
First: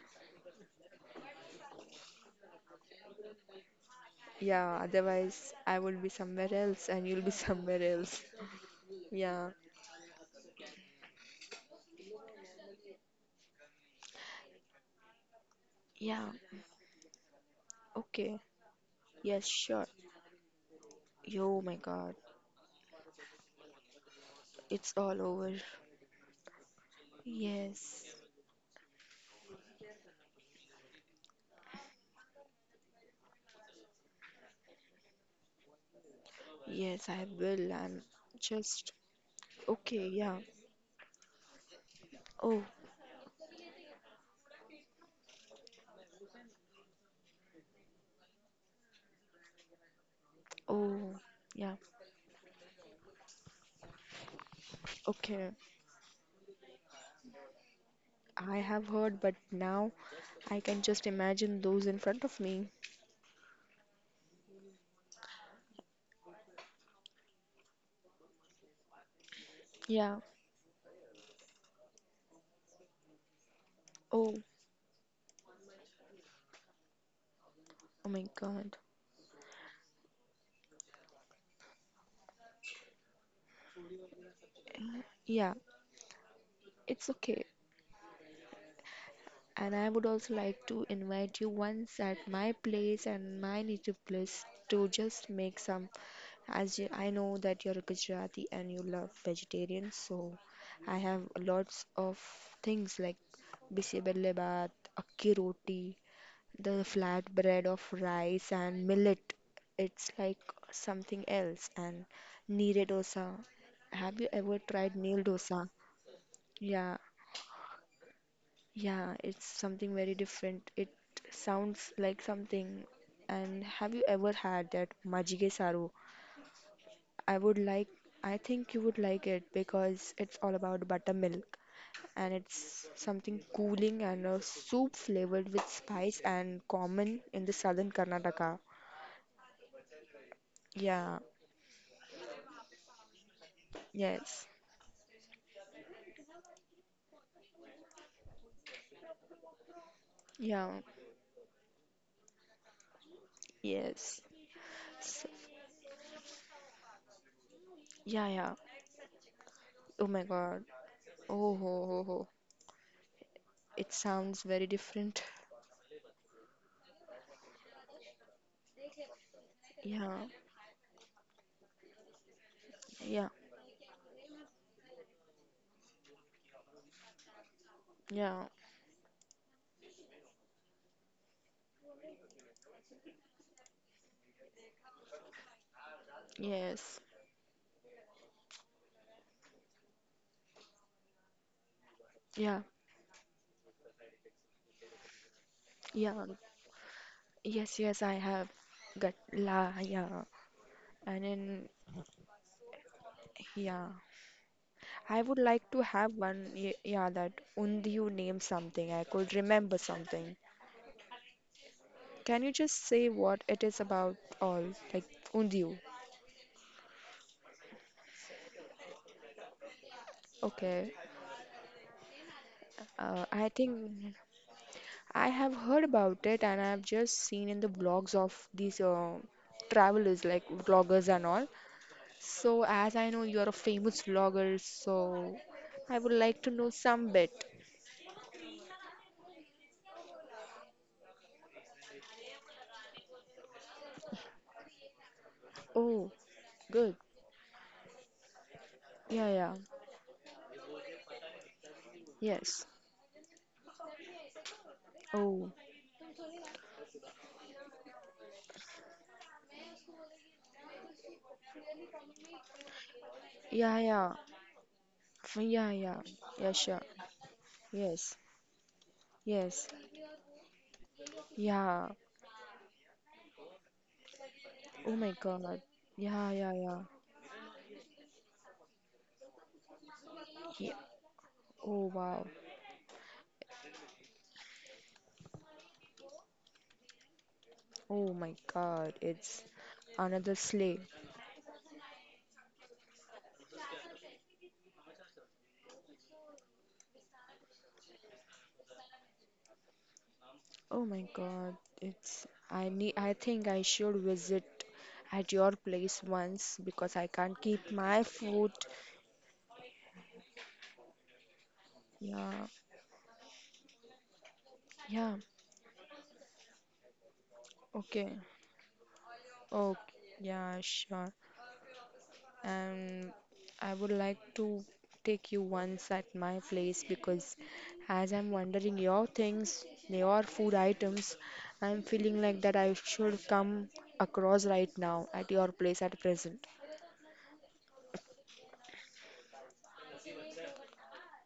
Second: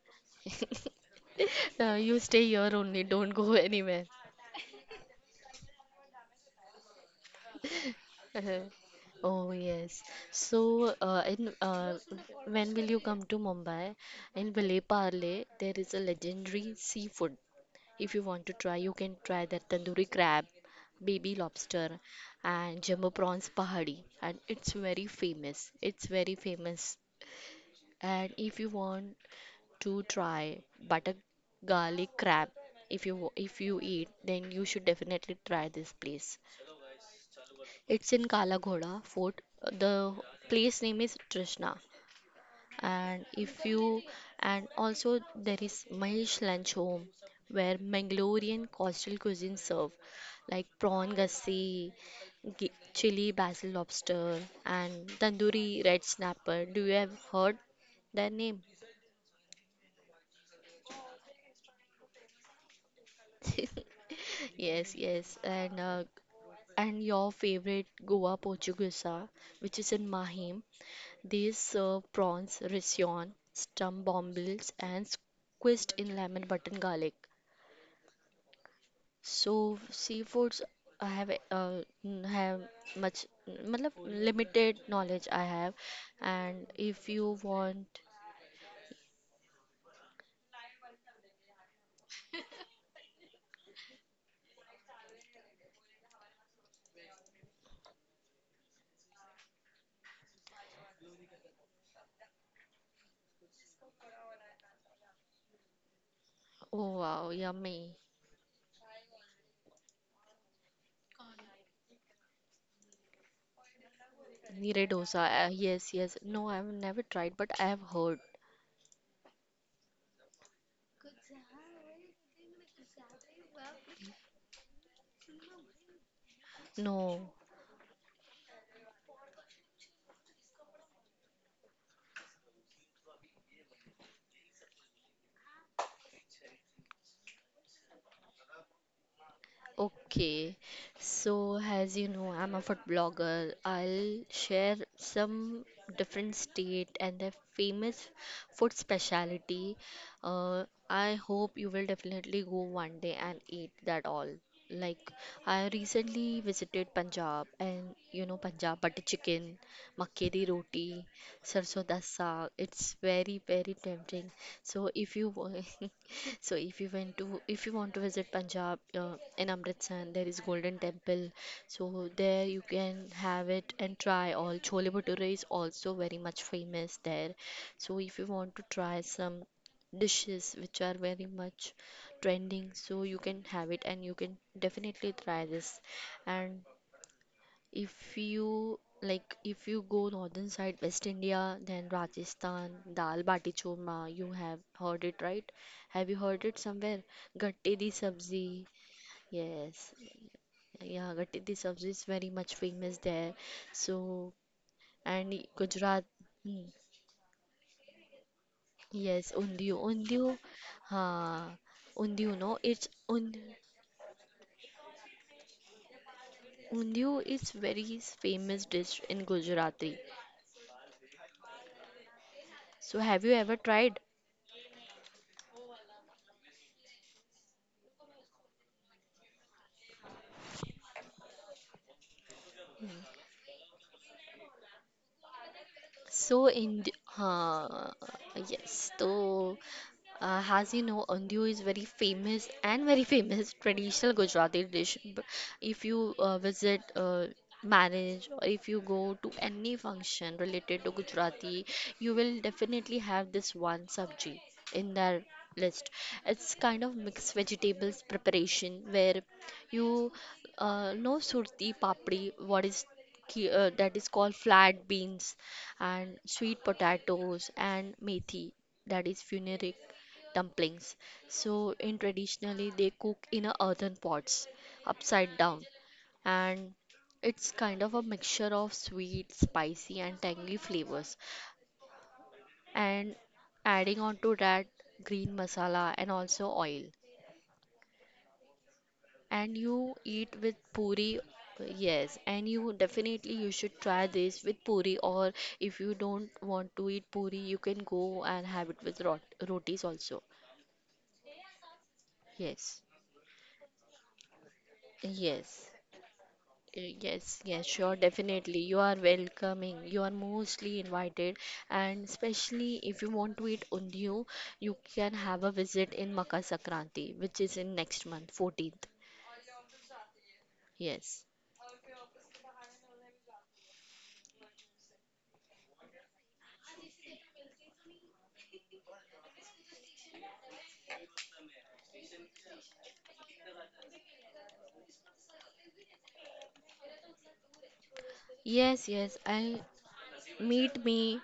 [SPEAKER 2] you stay here only, don't go anywhere.
[SPEAKER 1] Yeah, otherwise I will be somewhere else and you'll be somewhere else.
[SPEAKER 2] Uh-huh. Oh
[SPEAKER 1] Yeah.
[SPEAKER 2] yes. So in when will you come to Mumbai? In Vile Parle, there is a
[SPEAKER 1] Yeah,
[SPEAKER 2] legendary seafood. If you
[SPEAKER 1] okay.
[SPEAKER 2] want to try, you can try
[SPEAKER 1] Yes,
[SPEAKER 2] that
[SPEAKER 1] sure.
[SPEAKER 2] tandoori crab, baby
[SPEAKER 1] Oh my
[SPEAKER 2] lobster,
[SPEAKER 1] God,
[SPEAKER 2] and jumbo prawns pahadi, and it's
[SPEAKER 1] it's
[SPEAKER 2] very
[SPEAKER 1] all over.
[SPEAKER 2] famous. It's very famous.
[SPEAKER 1] Yes.
[SPEAKER 2] And if you want to try butter garlic crab, if you eat, then you should definitely try this place.
[SPEAKER 1] Yes, I will. I'm
[SPEAKER 2] It's in
[SPEAKER 1] just
[SPEAKER 2] Kala Fort.
[SPEAKER 1] okay.
[SPEAKER 2] The
[SPEAKER 1] Yeah.
[SPEAKER 2] place name is Trishna.
[SPEAKER 1] Oh,
[SPEAKER 2] And if you and also there is Mahesh Lunch Home where Mangalorean coastal cuisine serve like
[SPEAKER 1] oh,
[SPEAKER 2] prawn
[SPEAKER 1] yeah.
[SPEAKER 2] gassi, chili basil lobster and
[SPEAKER 1] Okay.
[SPEAKER 2] tandoori red snapper. Do you have heard their
[SPEAKER 1] I
[SPEAKER 2] name?
[SPEAKER 1] have heard, but now I can just imagine those in front of me.
[SPEAKER 2] Yes, yes. And your favorite Goa Portuguesa which is in
[SPEAKER 1] Yeah.
[SPEAKER 2] Mahim. These serve prawns, rision, stump
[SPEAKER 1] Oh,
[SPEAKER 2] bombills, and squished in lemon button garlic.
[SPEAKER 1] Oh my God.
[SPEAKER 2] So seafoods, I have have much, matlab, limited knowledge I
[SPEAKER 1] Yeah,
[SPEAKER 2] have. And if
[SPEAKER 1] it's
[SPEAKER 2] you
[SPEAKER 1] okay.
[SPEAKER 2] want,
[SPEAKER 1] And I would also like to invite you once at my place and my native place to just make some. As you, I know that you're a Gujarati and you love vegetarian, so I have lots of things like bisi belle baat, akki roti, the
[SPEAKER 2] oh wow,
[SPEAKER 1] flat bread of
[SPEAKER 2] yummy,
[SPEAKER 1] rice and millet. It's like something else. And neere dosa. Have you ever
[SPEAKER 2] neere
[SPEAKER 1] tried neil
[SPEAKER 2] dosa.
[SPEAKER 1] dosa?
[SPEAKER 2] Yes, yes. No, I've
[SPEAKER 1] Yeah,
[SPEAKER 2] never tried, but I have heard.
[SPEAKER 1] yeah, it's something very different. It sounds like something. And have you ever had that Majige Saru?
[SPEAKER 2] No.
[SPEAKER 1] I would like, I think you would like it because it's all about buttermilk, and it's something cooling and a soup flavored with spice and common in the southern Karnataka.
[SPEAKER 2] Okay,
[SPEAKER 1] Yeah,
[SPEAKER 2] so as you know, I'm a food blogger. I'll
[SPEAKER 1] yes,
[SPEAKER 2] share some different state and their famous food specialty. Uh,
[SPEAKER 1] yeah,
[SPEAKER 2] I hope you will definitely go one day and eat that
[SPEAKER 1] yes.
[SPEAKER 2] all. Like,
[SPEAKER 1] So,
[SPEAKER 2] I recently visited Punjab, and you
[SPEAKER 1] yeah,
[SPEAKER 2] know,
[SPEAKER 1] yeah.
[SPEAKER 2] Punjab butter chicken,
[SPEAKER 1] Oh
[SPEAKER 2] makke
[SPEAKER 1] my
[SPEAKER 2] di
[SPEAKER 1] God.
[SPEAKER 2] roti,
[SPEAKER 1] Oh,
[SPEAKER 2] sarson
[SPEAKER 1] ho,
[SPEAKER 2] da
[SPEAKER 1] ho, ho.
[SPEAKER 2] saag. It's very
[SPEAKER 1] It
[SPEAKER 2] tempting.
[SPEAKER 1] sounds very
[SPEAKER 2] So
[SPEAKER 1] different.
[SPEAKER 2] if you wa- so if you want to visit Punjab in
[SPEAKER 1] Yeah,
[SPEAKER 2] Amritsar, there is Golden Temple. So there you
[SPEAKER 1] yeah,
[SPEAKER 2] can have it and try all. Chole bhature is also very much famous there. So if you
[SPEAKER 1] yeah.
[SPEAKER 2] want to try some dishes which are very much trending so you can have it and you can definitely try this. And
[SPEAKER 1] Yes.
[SPEAKER 2] if you like, if you go northern side, West India, then
[SPEAKER 1] Yeah.
[SPEAKER 2] Rajasthan, dal bati churma, you have heard it, right?
[SPEAKER 1] Yeah.
[SPEAKER 2] Have you heard it somewhere? Gatte
[SPEAKER 1] Yes,
[SPEAKER 2] di
[SPEAKER 1] yes, I have
[SPEAKER 2] sabzi,
[SPEAKER 1] got la
[SPEAKER 2] yes,
[SPEAKER 1] yeah.
[SPEAKER 2] yeah,
[SPEAKER 1] And
[SPEAKER 2] gatte di
[SPEAKER 1] then
[SPEAKER 2] sabzi is very much famous there.
[SPEAKER 1] yeah.
[SPEAKER 2] So,
[SPEAKER 1] I would
[SPEAKER 2] and
[SPEAKER 1] like to
[SPEAKER 2] Gujarat,
[SPEAKER 1] have one
[SPEAKER 2] hmm,
[SPEAKER 1] yeah, that only you name something. I
[SPEAKER 2] yes,
[SPEAKER 1] could remember something.
[SPEAKER 2] ha, undiyo,
[SPEAKER 1] Can you
[SPEAKER 2] no,
[SPEAKER 1] just
[SPEAKER 2] it's
[SPEAKER 1] say
[SPEAKER 2] und,
[SPEAKER 1] what it is about, all like, Undiu?
[SPEAKER 2] undiyo is very famous dish in Gujarati.
[SPEAKER 1] Okay.
[SPEAKER 2] So,
[SPEAKER 1] I
[SPEAKER 2] have you ever
[SPEAKER 1] think
[SPEAKER 2] tried?
[SPEAKER 1] I have heard about it, and I've just seen in the blogs of these travelers like vloggers and all. So, as I know you are a famous vlogger, so I would like to
[SPEAKER 2] So
[SPEAKER 1] know
[SPEAKER 2] in the,
[SPEAKER 1] some bit.
[SPEAKER 2] uh, yes, so, as you know, ondiyo is very famous and very famous traditional Gujarati dish. B- If
[SPEAKER 1] Oh,
[SPEAKER 2] you uh, visit
[SPEAKER 1] good.
[SPEAKER 2] uh, marriage or if you go
[SPEAKER 1] Yeah,
[SPEAKER 2] to
[SPEAKER 1] yeah.
[SPEAKER 2] any function related to Gujarati, you will
[SPEAKER 1] Yes.
[SPEAKER 2] definitely have this one sabji in their
[SPEAKER 1] Oh,
[SPEAKER 2] list. It's kind of mixed vegetables preparation where you know surti papdi, what is
[SPEAKER 1] yeah,
[SPEAKER 2] that is
[SPEAKER 1] yeah.
[SPEAKER 2] called flat beans
[SPEAKER 1] Yeah, yeah.
[SPEAKER 2] and
[SPEAKER 1] Yeah,
[SPEAKER 2] sweet
[SPEAKER 1] sure.
[SPEAKER 2] potatoes and
[SPEAKER 1] Yes.
[SPEAKER 2] methi, that is
[SPEAKER 1] Yes.
[SPEAKER 2] fenugreek dumplings. So
[SPEAKER 1] Yeah.
[SPEAKER 2] in traditionally they cook in a earthen pots
[SPEAKER 1] Oh my
[SPEAKER 2] upside
[SPEAKER 1] God.
[SPEAKER 2] down
[SPEAKER 1] Yeah, yeah,
[SPEAKER 2] and
[SPEAKER 1] yeah.
[SPEAKER 2] it's kind of a mixture of sweet, spicy and tangy
[SPEAKER 1] Yeah.
[SPEAKER 2] flavors
[SPEAKER 1] Oh, wow.
[SPEAKER 2] and adding on to that green masala and also oil.
[SPEAKER 1] Oh my God, it's
[SPEAKER 2] And you
[SPEAKER 1] another
[SPEAKER 2] eat with
[SPEAKER 1] sleigh.
[SPEAKER 2] puri. Yes, and you definitely you should try this with puri or if you don't want to eat puri you can go and have it with rotis also.
[SPEAKER 1] Oh my God, it's, I
[SPEAKER 2] Yes.
[SPEAKER 1] need, I think I should visit at your
[SPEAKER 2] Yes.
[SPEAKER 1] place once, because I can't
[SPEAKER 2] Yes,
[SPEAKER 1] keep
[SPEAKER 2] yes, sure,
[SPEAKER 1] my food.
[SPEAKER 2] definitely. You are welcoming. You are mostly invited, and
[SPEAKER 1] Yeah.
[SPEAKER 2] especially if you want to eat undiyu, you
[SPEAKER 1] Yeah.
[SPEAKER 2] can have a visit in Makar Sankranti, which is in next
[SPEAKER 1] Okay.
[SPEAKER 2] month, 14th.
[SPEAKER 1] Oh, yeah, sure.
[SPEAKER 2] Yes,
[SPEAKER 1] And I would like to take you once at my place, because as I'm wondering your things, your food items, I'm feeling like that I should come across right now at your place at present.
[SPEAKER 2] yes, yes. I meet me,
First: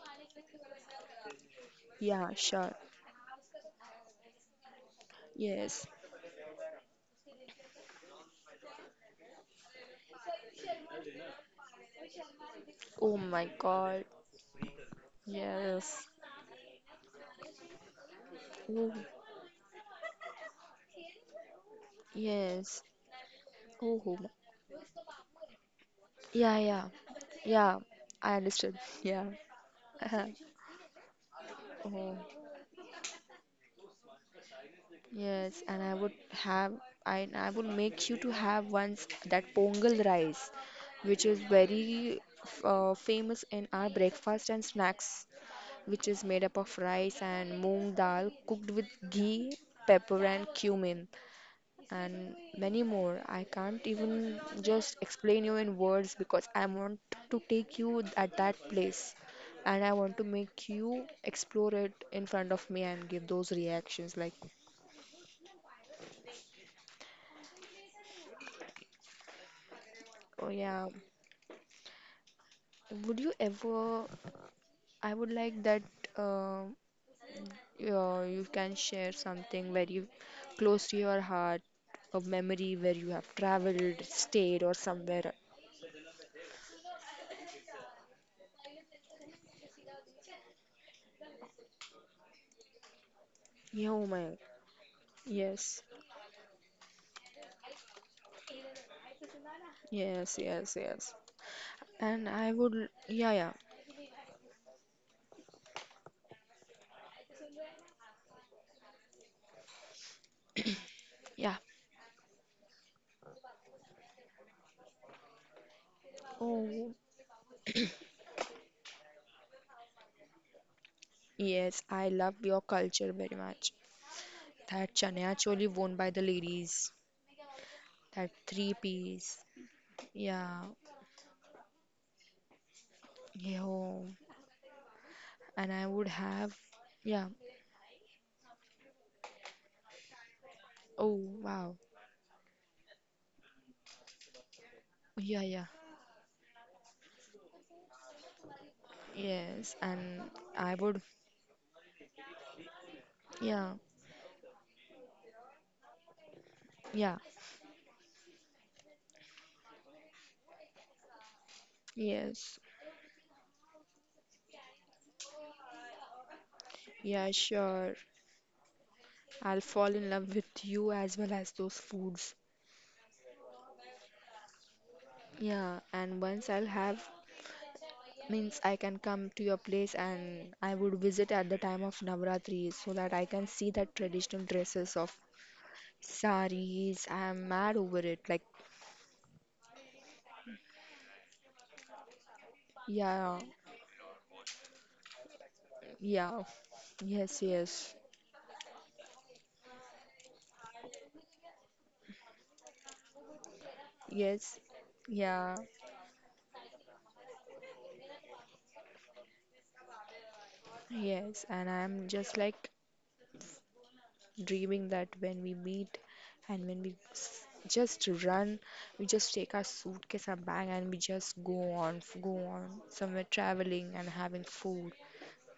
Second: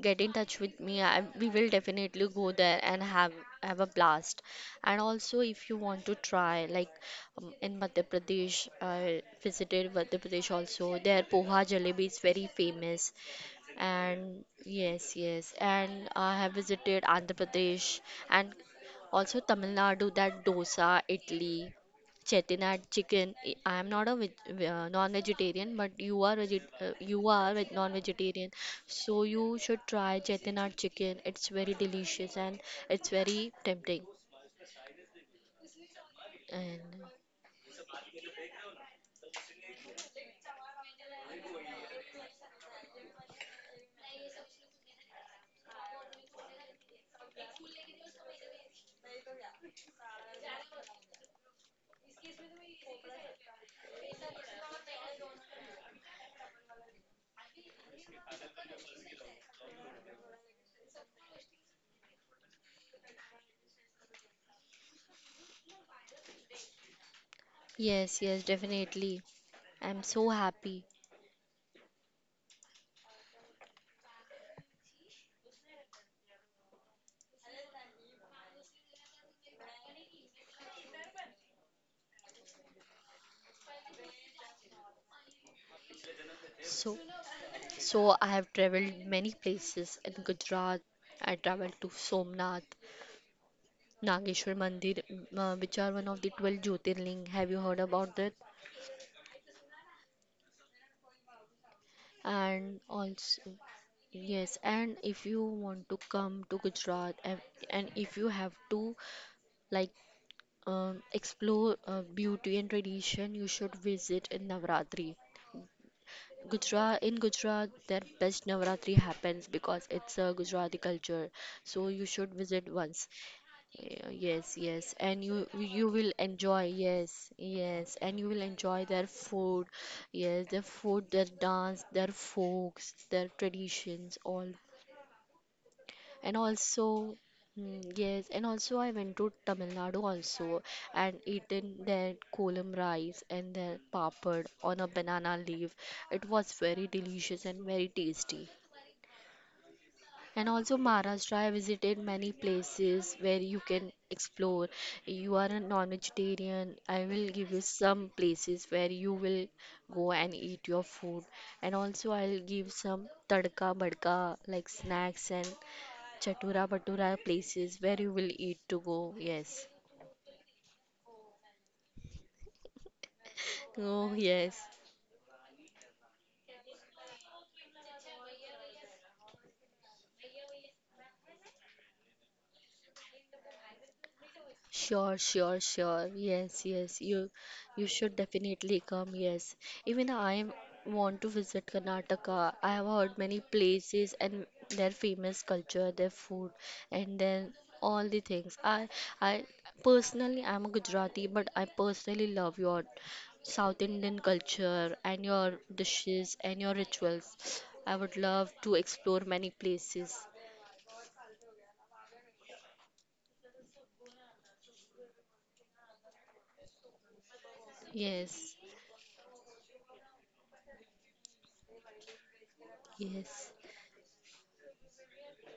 [SPEAKER 2] get in touch with me. I, we will definitely
[SPEAKER 1] Yeah,
[SPEAKER 2] go
[SPEAKER 1] sure.
[SPEAKER 2] there and have a blast. And also, if you
[SPEAKER 1] Yes.
[SPEAKER 2] want to try, like in Madhya Pradesh, I visited Madhya Pradesh also. Their poha jalebi is very
[SPEAKER 1] Oh
[SPEAKER 2] famous.
[SPEAKER 1] my God.
[SPEAKER 2] And yes, yes.
[SPEAKER 1] Yes.
[SPEAKER 2] And I have visited Andhra Pradesh and
[SPEAKER 1] Oh,
[SPEAKER 2] also Tamil Nadu, that dosa, Italy,
[SPEAKER 1] yes.
[SPEAKER 2] chettinad chicken. I am
[SPEAKER 1] Oh,
[SPEAKER 2] not
[SPEAKER 1] oh
[SPEAKER 2] a
[SPEAKER 1] my—
[SPEAKER 2] veg non-vegetarian, but you are
[SPEAKER 1] Yeah,
[SPEAKER 2] veget
[SPEAKER 1] yeah.
[SPEAKER 2] you are a
[SPEAKER 1] Yeah. I
[SPEAKER 2] non-vegetarian,
[SPEAKER 1] understood.
[SPEAKER 2] so
[SPEAKER 1] Yeah.
[SPEAKER 2] you should try
[SPEAKER 1] Uh-huh.
[SPEAKER 2] chettinad chicken. It's very
[SPEAKER 1] Oh,
[SPEAKER 2] delicious and it's very tempting.
[SPEAKER 1] yes. And I would have,
[SPEAKER 2] And
[SPEAKER 1] I would make you to have once that pongal rice, which is very famous in our breakfast and snacks, which is made up of rice and moong dal cooked with ghee, pepper, and cumin, and many more. I can't even just explain you in words, because I want to take you at that place, and I want to make you explore it in front of me and give those reactions like,
[SPEAKER 2] yes, yes, definitely. I'm
[SPEAKER 1] oh
[SPEAKER 2] so
[SPEAKER 1] yeah,
[SPEAKER 2] happy.
[SPEAKER 1] would you ever? I would like that uh, you can share something very close to your heart, a memory where you have traveled, stayed, or somewhere.
[SPEAKER 2] So. So I have traveled many places in Gujarat. I traveled to Somnath,
[SPEAKER 1] Yeah, oh my,
[SPEAKER 2] Nageshwar Mandir, which
[SPEAKER 1] yes,
[SPEAKER 2] are one of the 12 Jyotirling. Have you heard about that?
[SPEAKER 1] yes, yes, yes. And I
[SPEAKER 2] And
[SPEAKER 1] would, yeah, yeah,
[SPEAKER 2] also, yes, and if you want to come to Gujarat and if you have to like
[SPEAKER 1] yeah.
[SPEAKER 2] explore beauty and tradition, you should visit in Navratri.
[SPEAKER 1] Oh,
[SPEAKER 2] Gujarat in Gujarat, their best Navratri happens because it's a Gujarati culture.
[SPEAKER 1] yes,
[SPEAKER 2] So you
[SPEAKER 1] I
[SPEAKER 2] should
[SPEAKER 1] love your
[SPEAKER 2] visit once.
[SPEAKER 1] culture very much.
[SPEAKER 2] Yeah, yes, yes,
[SPEAKER 1] That
[SPEAKER 2] and
[SPEAKER 1] chania
[SPEAKER 2] you
[SPEAKER 1] choli
[SPEAKER 2] you
[SPEAKER 1] worn by
[SPEAKER 2] will
[SPEAKER 1] the
[SPEAKER 2] enjoy.
[SPEAKER 1] ladies,
[SPEAKER 2] Yes, yes, and you
[SPEAKER 1] that
[SPEAKER 2] will
[SPEAKER 1] three
[SPEAKER 2] enjoy their
[SPEAKER 1] piece,
[SPEAKER 2] food. Yes, their
[SPEAKER 1] yeah,
[SPEAKER 2] food, their dance, their folks, their
[SPEAKER 1] yeah. Oh.
[SPEAKER 2] traditions, all.
[SPEAKER 1] And I would
[SPEAKER 2] And
[SPEAKER 1] have,
[SPEAKER 2] also,
[SPEAKER 1] yeah.
[SPEAKER 2] mm, yes, and also I went to Tamil Nadu also and
[SPEAKER 1] Oh, wow.
[SPEAKER 2] eaten their kolam rice and their papad on a banana
[SPEAKER 1] Yeah, yeah,
[SPEAKER 2] leaf. It was very delicious and very tasty.
[SPEAKER 1] yes. And
[SPEAKER 2] And
[SPEAKER 1] I
[SPEAKER 2] also
[SPEAKER 1] would,
[SPEAKER 2] Maharashtra, I visited many places where you
[SPEAKER 1] yeah,
[SPEAKER 2] can explore. You are a non-vegetarian. I
[SPEAKER 1] yeah,
[SPEAKER 2] will give you some places where you will go and eat your food. And also I'll
[SPEAKER 1] yes,
[SPEAKER 2] give some tadka badka like snacks and chatura batura
[SPEAKER 1] yeah,
[SPEAKER 2] places
[SPEAKER 1] sure.
[SPEAKER 2] where you will eat to go.
[SPEAKER 1] I'll
[SPEAKER 2] Yes.
[SPEAKER 1] fall in love with you as well as those foods.
[SPEAKER 2] Oh yes.
[SPEAKER 1] Yeah, and once I'll have, means I can come to your place, and I would visit at the time of Navratri so that I can see the traditional dresses
[SPEAKER 2] Sure,
[SPEAKER 1] of
[SPEAKER 2] sure, sure. Yes, yes.
[SPEAKER 1] saris. I
[SPEAKER 2] You
[SPEAKER 1] am mad
[SPEAKER 2] you
[SPEAKER 1] over
[SPEAKER 2] should
[SPEAKER 1] it. Like,
[SPEAKER 2] definitely come. Yes. Even I want to visit Karnataka. I have heard
[SPEAKER 1] yeah,
[SPEAKER 2] many places and their famous culture, their
[SPEAKER 1] yeah,
[SPEAKER 2] food, and
[SPEAKER 1] yes,
[SPEAKER 2] then
[SPEAKER 1] yes,
[SPEAKER 2] all the things. I personally I'm a Gujarati, but I personally love your South Indian
[SPEAKER 1] yes,
[SPEAKER 2] culture and
[SPEAKER 1] yeah,
[SPEAKER 2] your dishes and your rituals. I would love to explore many places.
[SPEAKER 1] yes. And I'm just like dreaming that when we meet and when we just
[SPEAKER 2] Yes.
[SPEAKER 1] run, we just take our suitcase and bag and we just go on, go on somewhere
[SPEAKER 2] Yes.
[SPEAKER 1] traveling and having food,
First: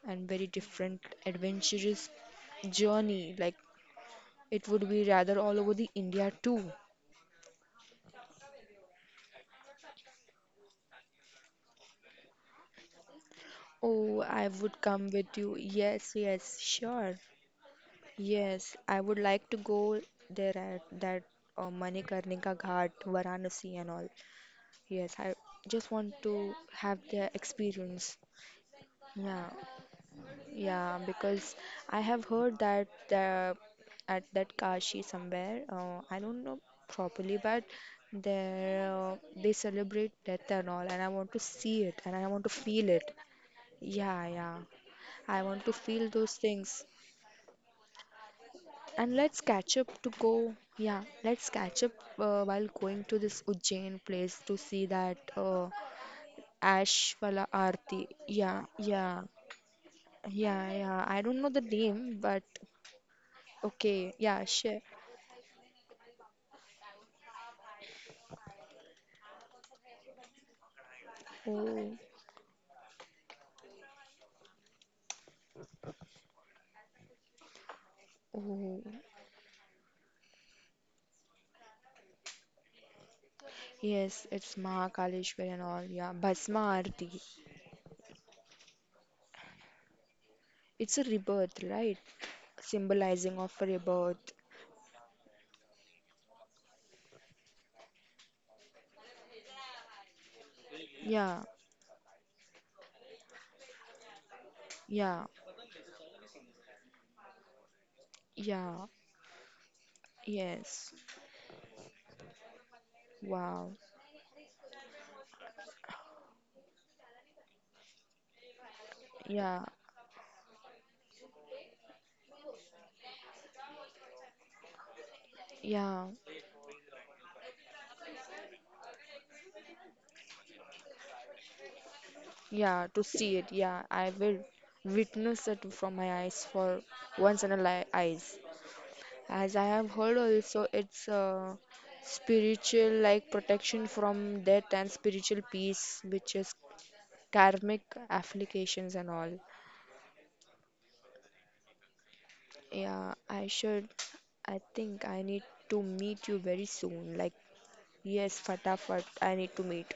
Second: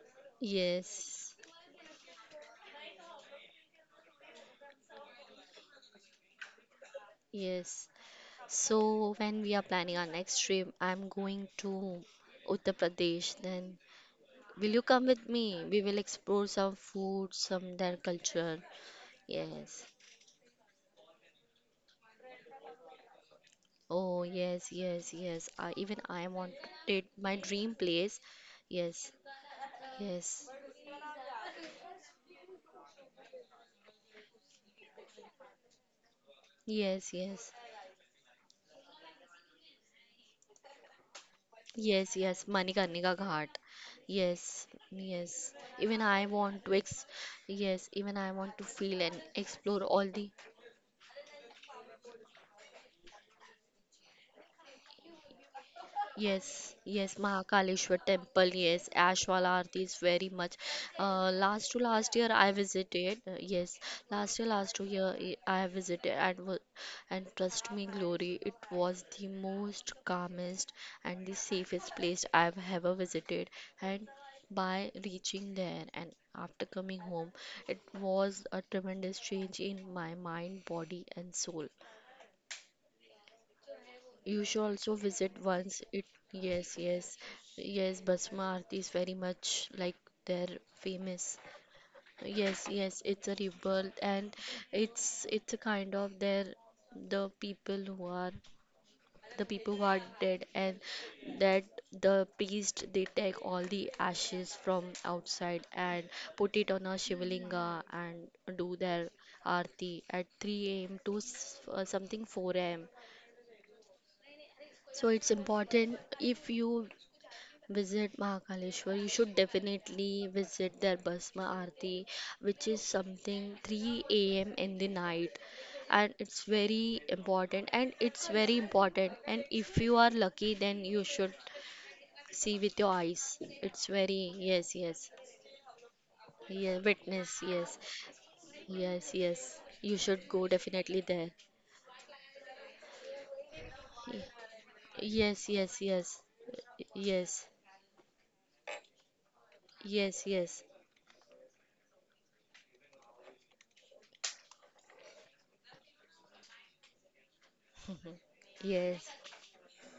[SPEAKER 1] and very different
[SPEAKER 2] Yes.
[SPEAKER 1] adventurous journey. Like, it would be rather all over the India too.
[SPEAKER 2] Yes. So when we are planning our next trip, I'm going to Uttar Pradesh. Then
[SPEAKER 1] Oh, I
[SPEAKER 2] will you
[SPEAKER 1] would
[SPEAKER 2] come
[SPEAKER 1] come
[SPEAKER 2] with
[SPEAKER 1] with you.
[SPEAKER 2] me? We will
[SPEAKER 1] Yes,
[SPEAKER 2] explore
[SPEAKER 1] yes,
[SPEAKER 2] some
[SPEAKER 1] sure.
[SPEAKER 2] food, some their culture.
[SPEAKER 1] Yes, I would like to
[SPEAKER 2] Yes.
[SPEAKER 1] go there at that Manikarnika Ghat, Varanasi, and all.
[SPEAKER 2] Oh yes, yes,
[SPEAKER 1] Yes, I
[SPEAKER 2] yes. I
[SPEAKER 1] just
[SPEAKER 2] even
[SPEAKER 1] want
[SPEAKER 2] I want
[SPEAKER 1] to have
[SPEAKER 2] it
[SPEAKER 1] the
[SPEAKER 2] my dream
[SPEAKER 1] experience.
[SPEAKER 2] place. Yes,
[SPEAKER 1] Yeah,
[SPEAKER 2] yes,
[SPEAKER 1] yeah, because I have heard that the, at that Kashi somewhere, I don't know
[SPEAKER 2] yes,
[SPEAKER 1] properly,
[SPEAKER 2] yes,
[SPEAKER 1] but there they celebrate death and all, and I want to see it
[SPEAKER 2] yes,
[SPEAKER 1] and I
[SPEAKER 2] yes.
[SPEAKER 1] want to feel
[SPEAKER 2] Manikarnika
[SPEAKER 1] it.
[SPEAKER 2] Ghat.
[SPEAKER 1] Yeah,
[SPEAKER 2] Yes,
[SPEAKER 1] yeah,
[SPEAKER 2] yes.
[SPEAKER 1] I want to
[SPEAKER 2] Even
[SPEAKER 1] feel
[SPEAKER 2] I
[SPEAKER 1] those
[SPEAKER 2] want to
[SPEAKER 1] things.
[SPEAKER 2] ex. Yes, even I want to feel
[SPEAKER 1] And
[SPEAKER 2] and
[SPEAKER 1] let's catch
[SPEAKER 2] explore
[SPEAKER 1] up
[SPEAKER 2] all
[SPEAKER 1] to
[SPEAKER 2] the.
[SPEAKER 1] go. Yeah, let's catch up while going to this Ujjain place to see that
[SPEAKER 2] Yes, yes,
[SPEAKER 1] Ashwala
[SPEAKER 2] Mahakaleshwar
[SPEAKER 1] Aarti.
[SPEAKER 2] temple,
[SPEAKER 1] Yeah,
[SPEAKER 2] yes,
[SPEAKER 1] yeah.
[SPEAKER 2] Ashwala Aarti is very much.
[SPEAKER 1] Yeah, yeah. I don't know the
[SPEAKER 2] Last to last
[SPEAKER 1] name,
[SPEAKER 2] year
[SPEAKER 1] but
[SPEAKER 2] I visited, yes,
[SPEAKER 1] okay,
[SPEAKER 2] last
[SPEAKER 1] yeah,
[SPEAKER 2] year, last
[SPEAKER 1] sure.
[SPEAKER 2] 2 year I visited and trust me, Glory, it was the most calmest and the
[SPEAKER 1] Oh,
[SPEAKER 2] safest place I've ever visited. And by reaching there and after coming home, it was a
[SPEAKER 1] oh,
[SPEAKER 2] tremendous change in my mind, body, and soul.
[SPEAKER 1] yes, it's
[SPEAKER 2] You should also visit
[SPEAKER 1] Mahakaleshwar and all,
[SPEAKER 2] once
[SPEAKER 1] yeah.
[SPEAKER 2] it.
[SPEAKER 1] Bhasma
[SPEAKER 2] Yes,
[SPEAKER 1] Aarti.
[SPEAKER 2] yes, yes, Basma Aarti is very much like they're
[SPEAKER 1] It's a
[SPEAKER 2] famous.
[SPEAKER 1] rebirth, right?
[SPEAKER 2] Yes, yes, it's a
[SPEAKER 1] Symbolizing of a
[SPEAKER 2] rebirth and
[SPEAKER 1] rebirth.
[SPEAKER 2] it's a kind of their the people who are the people who are dead and
[SPEAKER 1] Yeah,
[SPEAKER 2] that the priest they take all the ashes from
[SPEAKER 1] yeah,
[SPEAKER 2] outside and put it on a shivalinga and do
[SPEAKER 1] yeah,
[SPEAKER 2] their aarti at 3
[SPEAKER 1] yes.
[SPEAKER 2] a.m. to something 4 a.m.
[SPEAKER 1] Wow.
[SPEAKER 2] So it's important if you visit Mahakaleshwar, you should
[SPEAKER 1] Yeah,
[SPEAKER 2] definitely visit their Bhasma Aarti, which is something 3 a.m. in the night.
[SPEAKER 1] yeah,
[SPEAKER 2] And it's very important, and it's very important. And if you are lucky, then you should see with
[SPEAKER 1] yeah,
[SPEAKER 2] your
[SPEAKER 1] to
[SPEAKER 2] eyes.
[SPEAKER 1] see it.
[SPEAKER 2] It's
[SPEAKER 1] Yeah, I
[SPEAKER 2] very,
[SPEAKER 1] will
[SPEAKER 2] yes, yes,
[SPEAKER 1] witness it from my eyes
[SPEAKER 2] yeah,
[SPEAKER 1] for
[SPEAKER 2] witness,
[SPEAKER 1] once in a
[SPEAKER 2] yes,
[SPEAKER 1] life eyes.
[SPEAKER 2] yes, yes.
[SPEAKER 1] As I
[SPEAKER 2] You
[SPEAKER 1] have heard
[SPEAKER 2] should go
[SPEAKER 1] also,
[SPEAKER 2] definitely
[SPEAKER 1] it's
[SPEAKER 2] there.
[SPEAKER 1] spiritual, like protection from death and
[SPEAKER 2] Yes,
[SPEAKER 1] spiritual
[SPEAKER 2] yes,
[SPEAKER 1] peace,
[SPEAKER 2] yes,
[SPEAKER 1] which is
[SPEAKER 2] yes,
[SPEAKER 1] karmic applications and all.
[SPEAKER 2] yes, yes,
[SPEAKER 1] Yeah, I should. I think I need to meet you very soon. Like, yes, fatafat,
[SPEAKER 2] yes,
[SPEAKER 1] I need to meet,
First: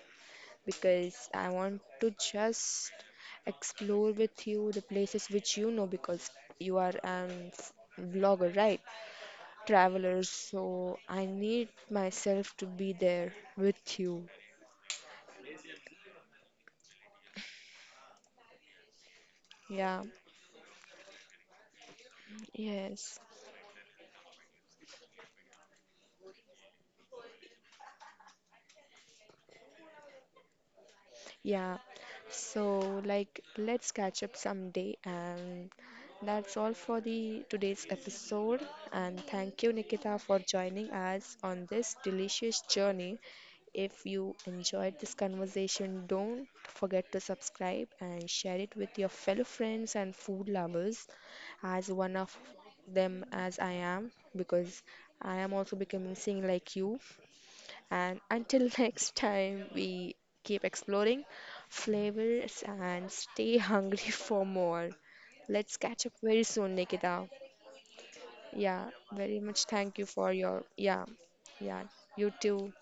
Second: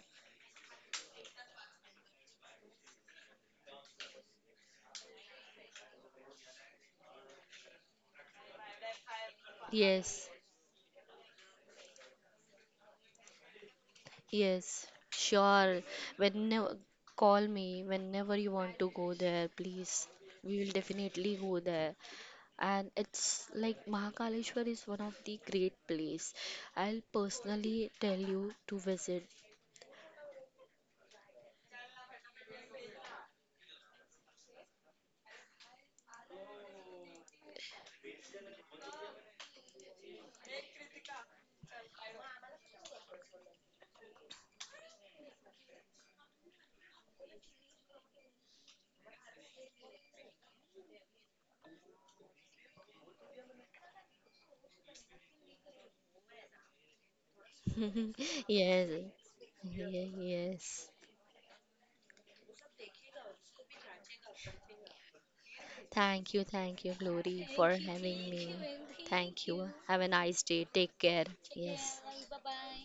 [SPEAKER 1] because I want to just explore with you the places which you know, because you are an vlogger, right? Travelers,
[SPEAKER 2] yes.
[SPEAKER 1] so I need myself to be there with you.
[SPEAKER 2] Yes, sure. Whenever call me whenever you want to go there,
[SPEAKER 1] Yeah,
[SPEAKER 2] please. We will definitely go there. And
[SPEAKER 1] yes.
[SPEAKER 2] it's like Mahakaleshwar is one of the great place. I'll personally tell you to visit.
[SPEAKER 1] Yeah, so like let's catch up someday, and that's all for the today's episode, and thank you Nikita for joining us on this delicious journey. If you enjoyed this conversation, don't forget to subscribe and share it with your fellow friends and food lovers, as one of them as I am, because I am also becoming sing like you, and until
[SPEAKER 2] Yes.
[SPEAKER 1] next time,
[SPEAKER 2] Ye-
[SPEAKER 1] we keep
[SPEAKER 2] Yes.
[SPEAKER 1] exploring flavors and stay hungry for more. Let's catch up very soon,
[SPEAKER 2] Thank you,
[SPEAKER 1] Nikita.
[SPEAKER 2] Glory, for having me.
[SPEAKER 1] Yeah, very
[SPEAKER 2] Thank
[SPEAKER 1] much
[SPEAKER 2] you.
[SPEAKER 1] thank
[SPEAKER 2] Have a
[SPEAKER 1] you for
[SPEAKER 2] nice
[SPEAKER 1] your.
[SPEAKER 2] day. Take
[SPEAKER 1] Yeah,
[SPEAKER 2] care.
[SPEAKER 1] yeah,
[SPEAKER 2] Yes.
[SPEAKER 1] you too.